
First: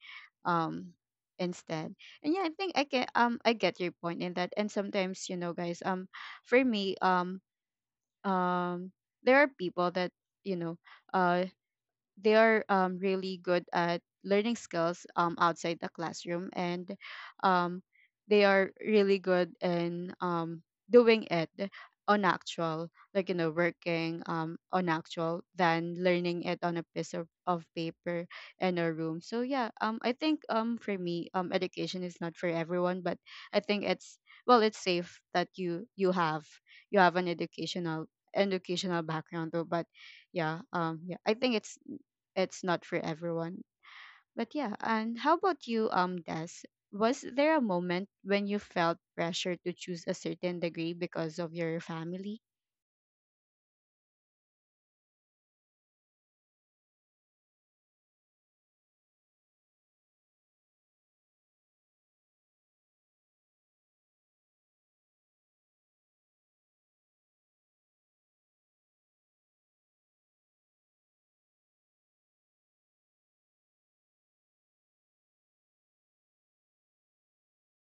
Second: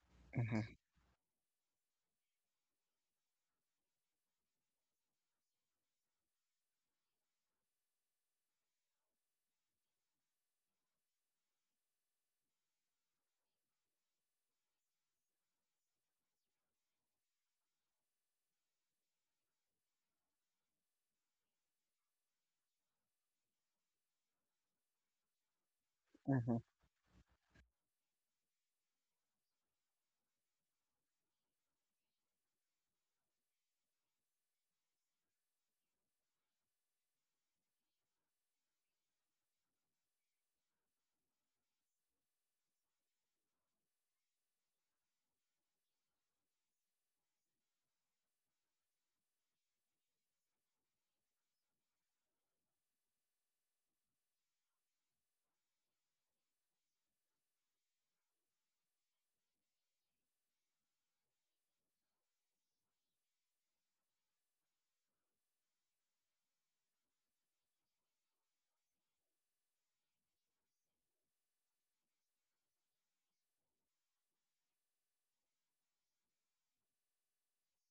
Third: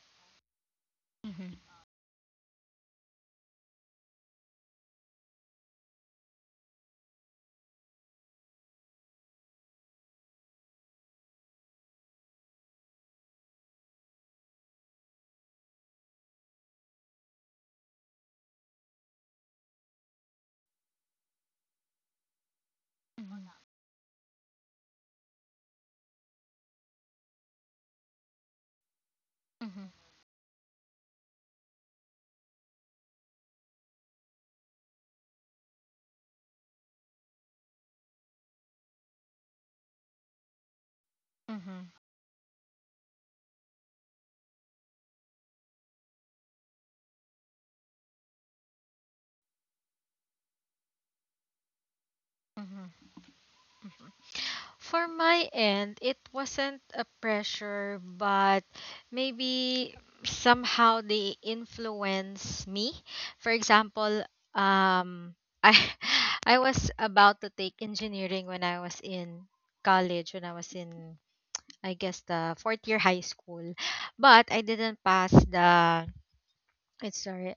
Speaker 1: um,
Speaker 2: Mm-hmm.
Speaker 1: instead. And yeah, I think I can I get your point in that. And sometimes, you know, guys, for me, um, there are people that, you know, uh, they are really good at learning skills outside the classroom, and um, they are really good in doing it on actual, like, you
Speaker 2: Mm-hmm.
Speaker 1: know, working on actual, than learning
Speaker 3: Hmm.
Speaker 1: it on a piece of paper in a room. So yeah,
Speaker 2: Mm-hmm.
Speaker 1: I think, for me, education is not for everyone, but I think it's, well, it's safe that you have, you have an educational, educational background though. But yeah, yeah, I think
Speaker 2: Mm-hmm.
Speaker 1: it's not for everyone. But yeah, and how about you, Des? Was there a moment when you felt pressure to choose a certain degree because of your family?
Speaker 2: Mm-hmm. For my end, it wasn't a pressure, but maybe somehow they influence me. For example, um, I I was about to take engineering when I was in college, when I was in, I guess, the fourth year high school, but I didn't pass the. It's sorry,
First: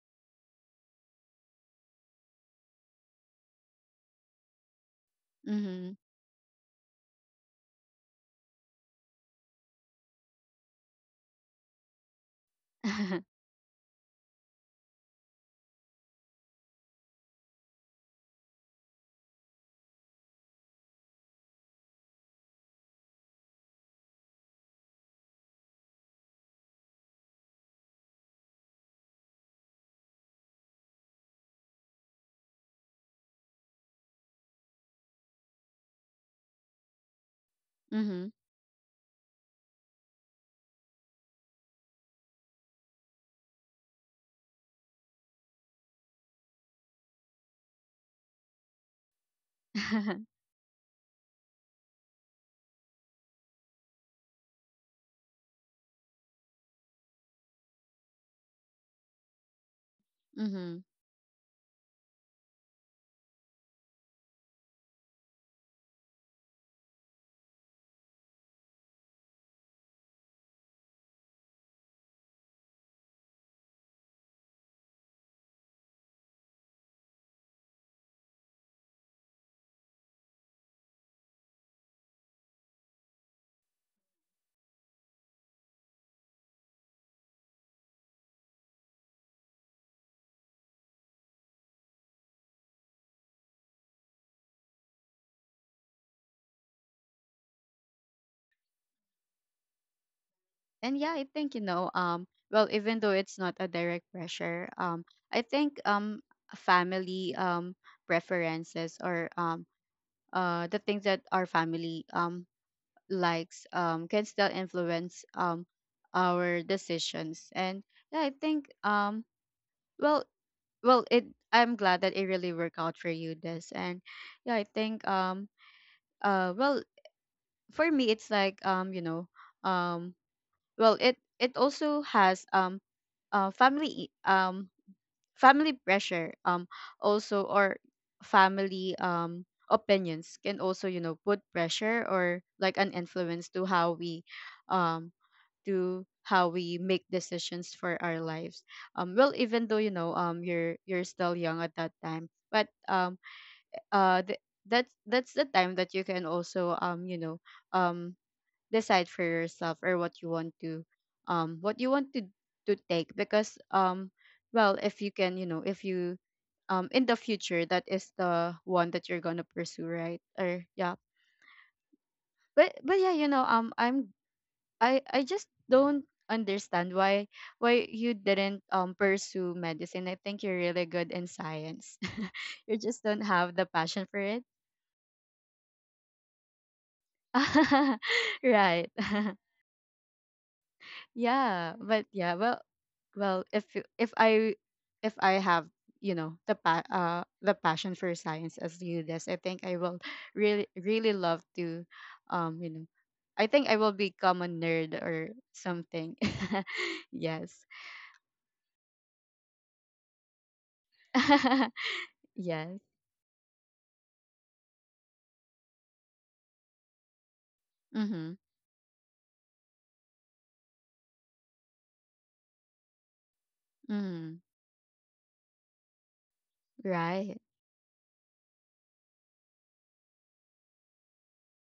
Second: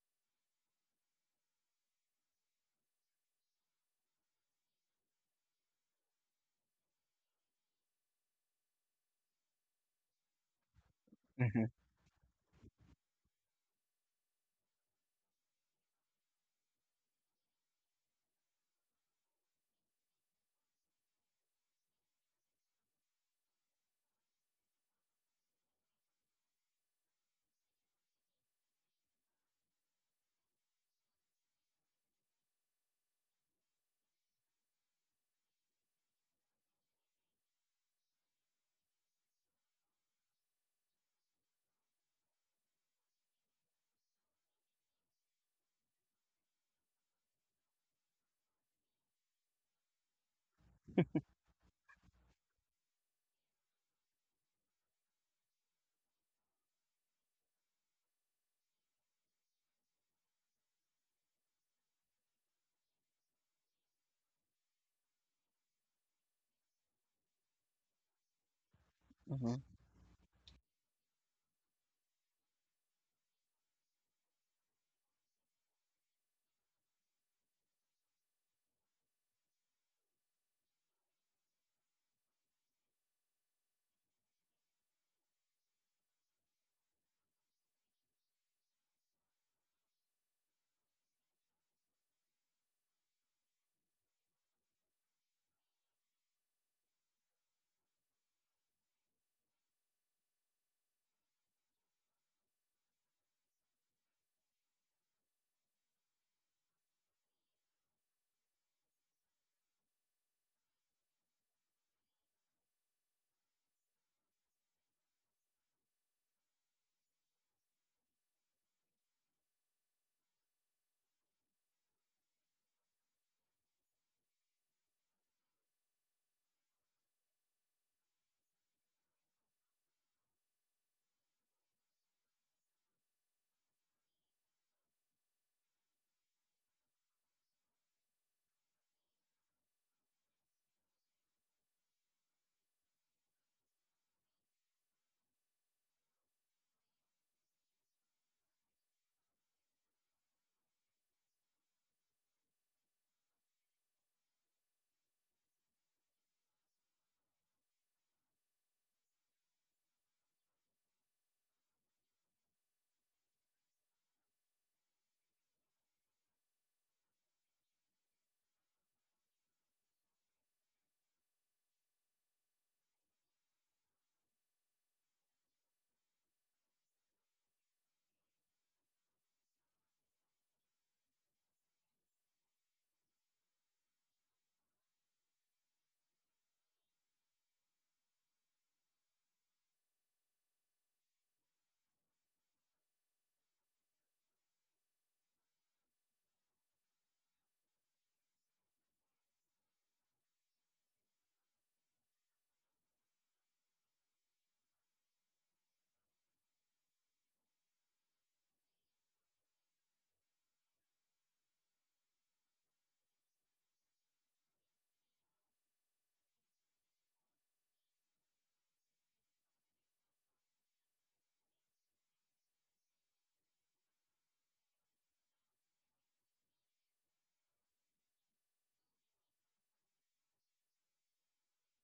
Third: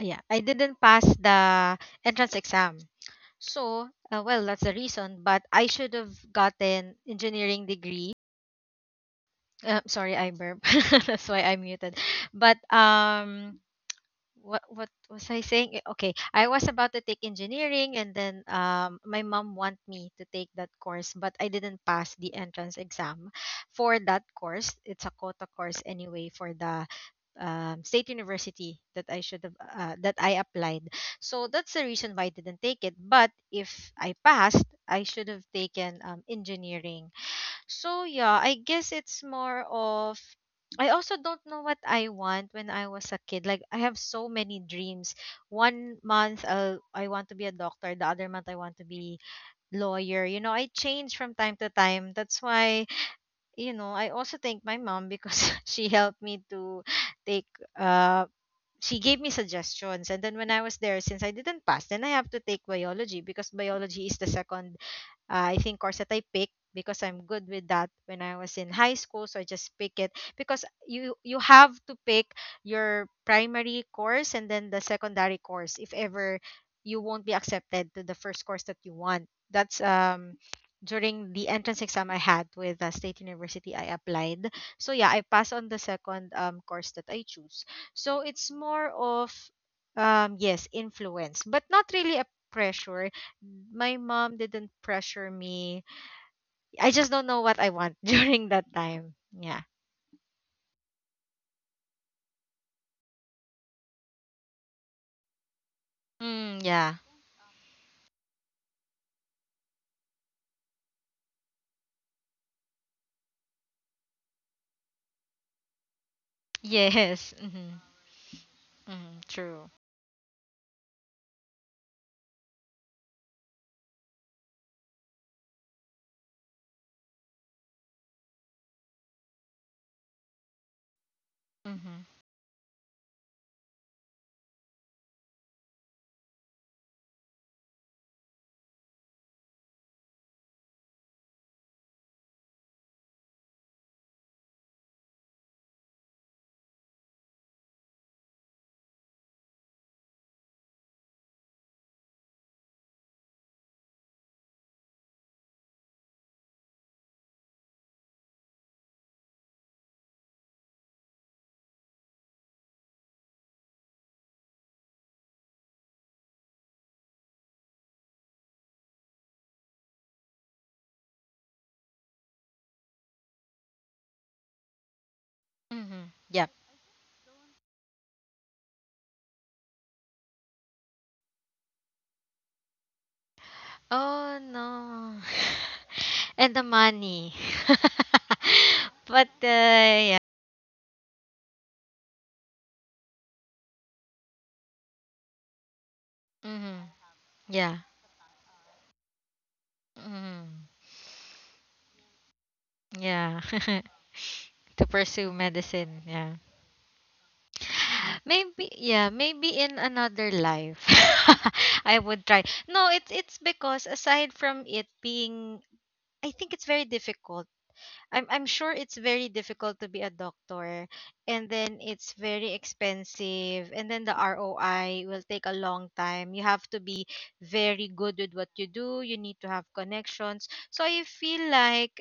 Speaker 2: yeah, I didn't pass the entrance exam. So, well, that's the reason. But I
Speaker 1: Mm-hmm.
Speaker 2: should have gotten engineering degree. Sorry, I burp. That's why I
Speaker 3: Hmm.
Speaker 2: muted. But what was I saying? Eh, okay, I was about to take engineering, and then my mom want me to take that course, but I didn't pass the entrance exam for that course. It's a quota course anyway for the state university that I should have that I applied. So that's the reason why I didn't take it. But if I passed, I should have taken engineering. So yeah, I
Speaker 1: Mm-hmm.
Speaker 2: guess it's more of I also don't know what I want when I was a kid. Like I have so many dreams. One month I'll, I want to be a doctor, the other month I want to be lawyer. You know, I change from time to time. That's why, you know, I also thank my mom because she helped me to take uh she gave me suggestions, and then when I was there, since I
Speaker 1: Mm-hmm.
Speaker 2: didn't pass, then I have to take biology because biology is the second I think course that I picked because I'm good with that when I was in high school. So I just pick
Speaker 3: Mm-hmm.
Speaker 2: it because you have to pick your primary course and then the secondary course if ever you won't be accepted to the first course that you want. That's during the entrance exam I had with the state university I applied. So yeah, I passed on the second course that I choose. So it's more of yes, influence, but not really a pressure. Mm, my mom didn't pressure me. I just don't know what I want during that time. Yeah.
Speaker 1: And yeah, I think, you know, well, even though it's not a direct pressure, I think,
Speaker 2: Mm, yeah.
Speaker 1: family preferences or the things that our family likes can still influence our
Speaker 2: Yes. Mm-hmm.
Speaker 1: decisions. And yeah, I think,
Speaker 2: Mm-hmm. True.
Speaker 1: well, well, it, I'm glad that it really worked out for you, this. And yeah, I think, well, for me, it's like, you know, um, well, it
Speaker 2: Mm-hmm.
Speaker 1: also has, family family pressure also, or family opinions can also, you know, put pressure or like an influence um to how we make decisions for our lives. Well, even though, you know, you're still young at that time, but uh th- that's the time that you can also, you know, um decide for yourself, or what you want to, what you want to take, because well, if you can, you know, if you in the future, that is the one that you're gonna pursue, right? Or yeah, but yeah, you know, I
Speaker 2: Mm-hmm.
Speaker 1: just
Speaker 2: Yep.
Speaker 1: don't understand why you didn't pursue medicine. I think you're really good in science. You just don't have the
Speaker 2: Oh
Speaker 1: passion for it.
Speaker 2: no. And the money. But
Speaker 1: Right.
Speaker 2: yeah.
Speaker 1: Yeah, but yeah, well, well, if I if I have, you
Speaker 2: Mm-hmm.
Speaker 1: know,
Speaker 2: Yeah.
Speaker 1: the passion for science as you, this, I think I will
Speaker 2: Mm-hmm.
Speaker 1: really, really love to you know,
Speaker 2: Yeah.
Speaker 1: I think I will become a
Speaker 2: To
Speaker 1: nerd
Speaker 2: pursue
Speaker 1: or
Speaker 2: medicine. Yeah.
Speaker 1: something. Yes.
Speaker 2: Maybe yeah, maybe in another life I would try. No,
Speaker 1: Yes.
Speaker 2: it's because aside from it being I think it's very difficult, I'm
Speaker 1: Mm-hmm.
Speaker 2: sure it's very difficult to be a doctor, and then it's very expensive, and then the
Speaker 1: Mm-hmm.
Speaker 2: ROI will take a long time. You have to be
Speaker 1: Right.
Speaker 2: very good with what you do. You need to have connections. So I feel like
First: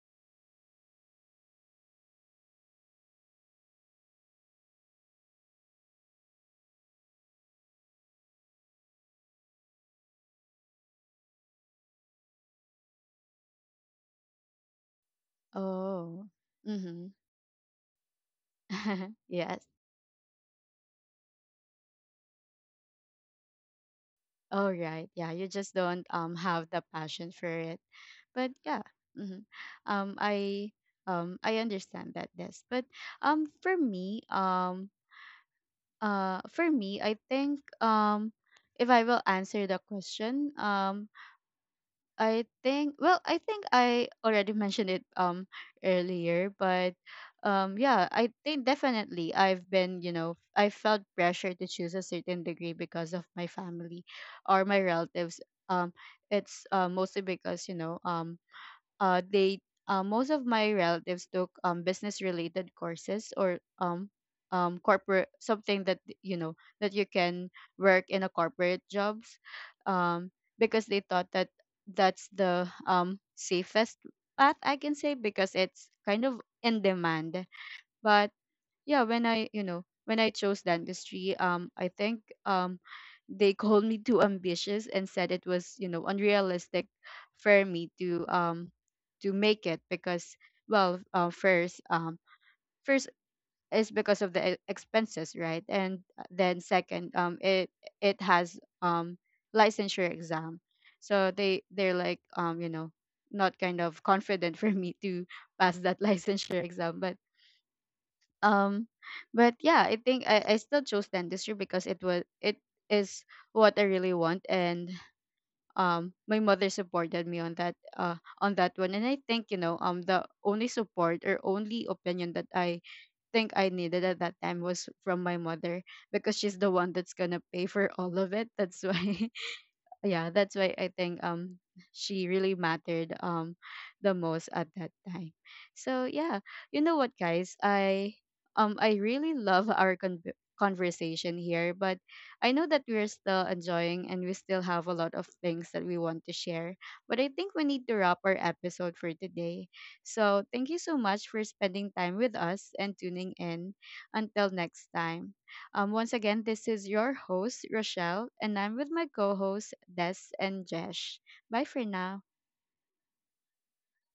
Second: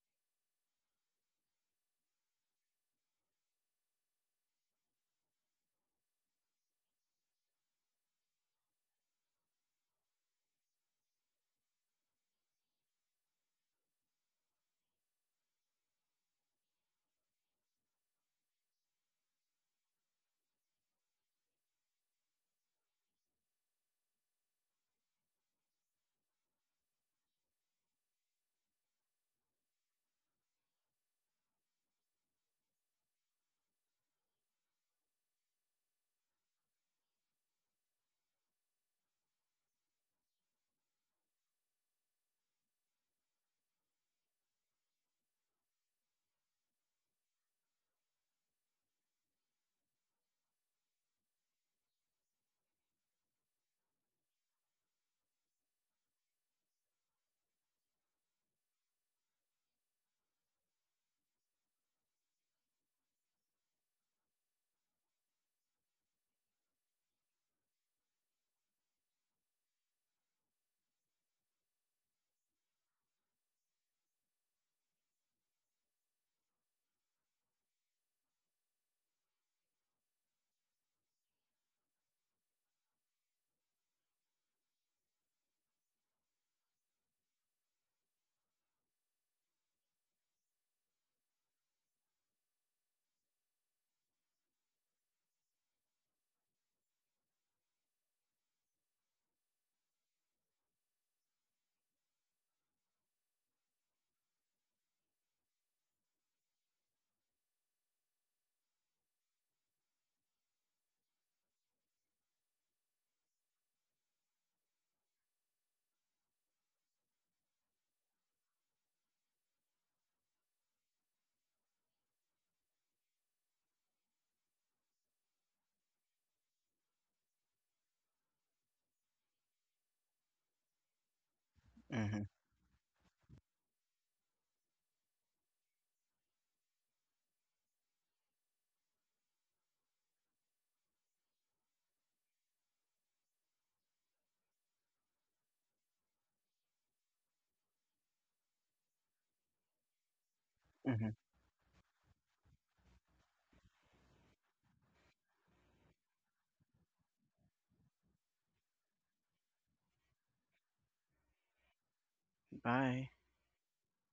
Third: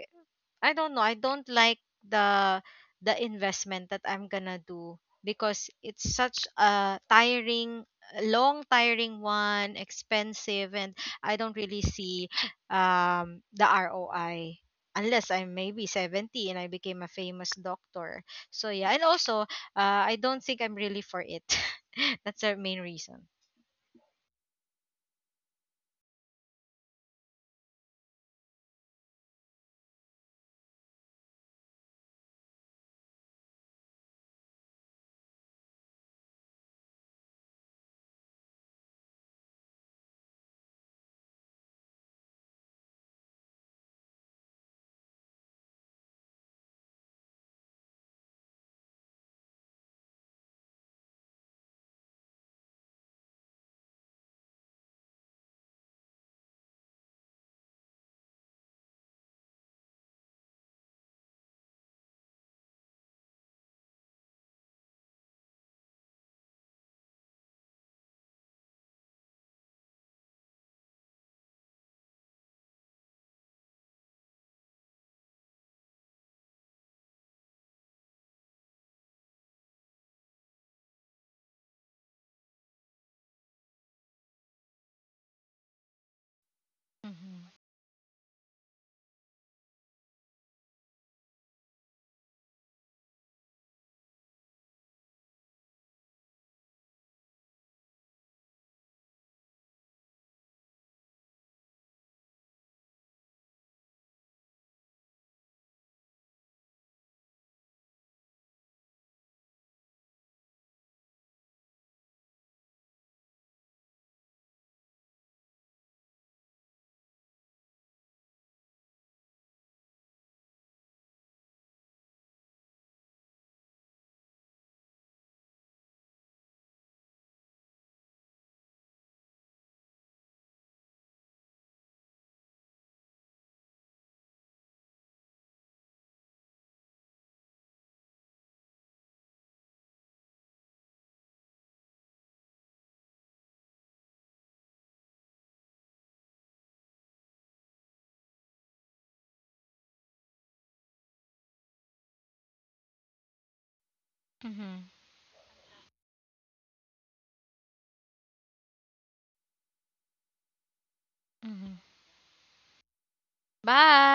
Speaker 2: I don't know, I don't like the the investment that I'm gonna do because it's such a tiring long tiring one, expensive, and I don't really see the ROI unless I'm maybe
Speaker 1: Oh.
Speaker 2: 70 and I became a
Speaker 1: Mm-hmm.
Speaker 2: famous doctor. So yeah, and also
Speaker 1: Yes.
Speaker 2: I don't think I'm really for it. That's the main reason.
Speaker 1: Oh, right. Yeah, you just don't have the passion for it. But yeah. hmm Um, I I understand that, this. But um for me, um for me, I think, if I will answer the question, I think, well, I think I already mentioned it earlier, but yeah, I think definitely I've been, you know, I felt pressure to choose a certain degree because of my family or my relatives. Um it's mostly because, you know, they most of my relatives took business related courses, or corporate, something that, you know, that you can work in a corporate jobs, um because they thought that that's the safest path, I can say, because it's kind of in demand. But yeah, when I, you know, when I chose dentistry, I think, um they called me too ambitious, and said it was, you know, unrealistic
Speaker 2: Hmm.
Speaker 1: for me to make it because, well, first is because of the expenses, right? And then second, it it has licensure exam. So they're like, you know, not kind of confident for me to pass that licensure exam. But um but yeah, I think I still chose dentistry because it was, it is what I really want. And my mother supported me on that one. And I think, you know, the only support or only opinion that I think I needed at that time was from my mother, because she's the one that's gonna pay for all of it, that's why. Yeah, that's why I think
Speaker 3: Mm-hmm.
Speaker 1: she really mattered the most at that time. So yeah, you know what, guys, I really love our conversation here, but I know that we're still enjoying and we still have a lot of things that we want to share. But I think we need to wrap our episode for today. So thank you so
Speaker 3: Mm-hmm.
Speaker 1: much for spending time with us and tuning in. Until next
Speaker 2: Hmm.
Speaker 1: time, once again, this is your host, Rochelle, and I'm with my co hosts, Des and Jesh. Bye
Speaker 2: Hmm.
Speaker 1: for now.
Speaker 3: Bye.
Speaker 2: Bye.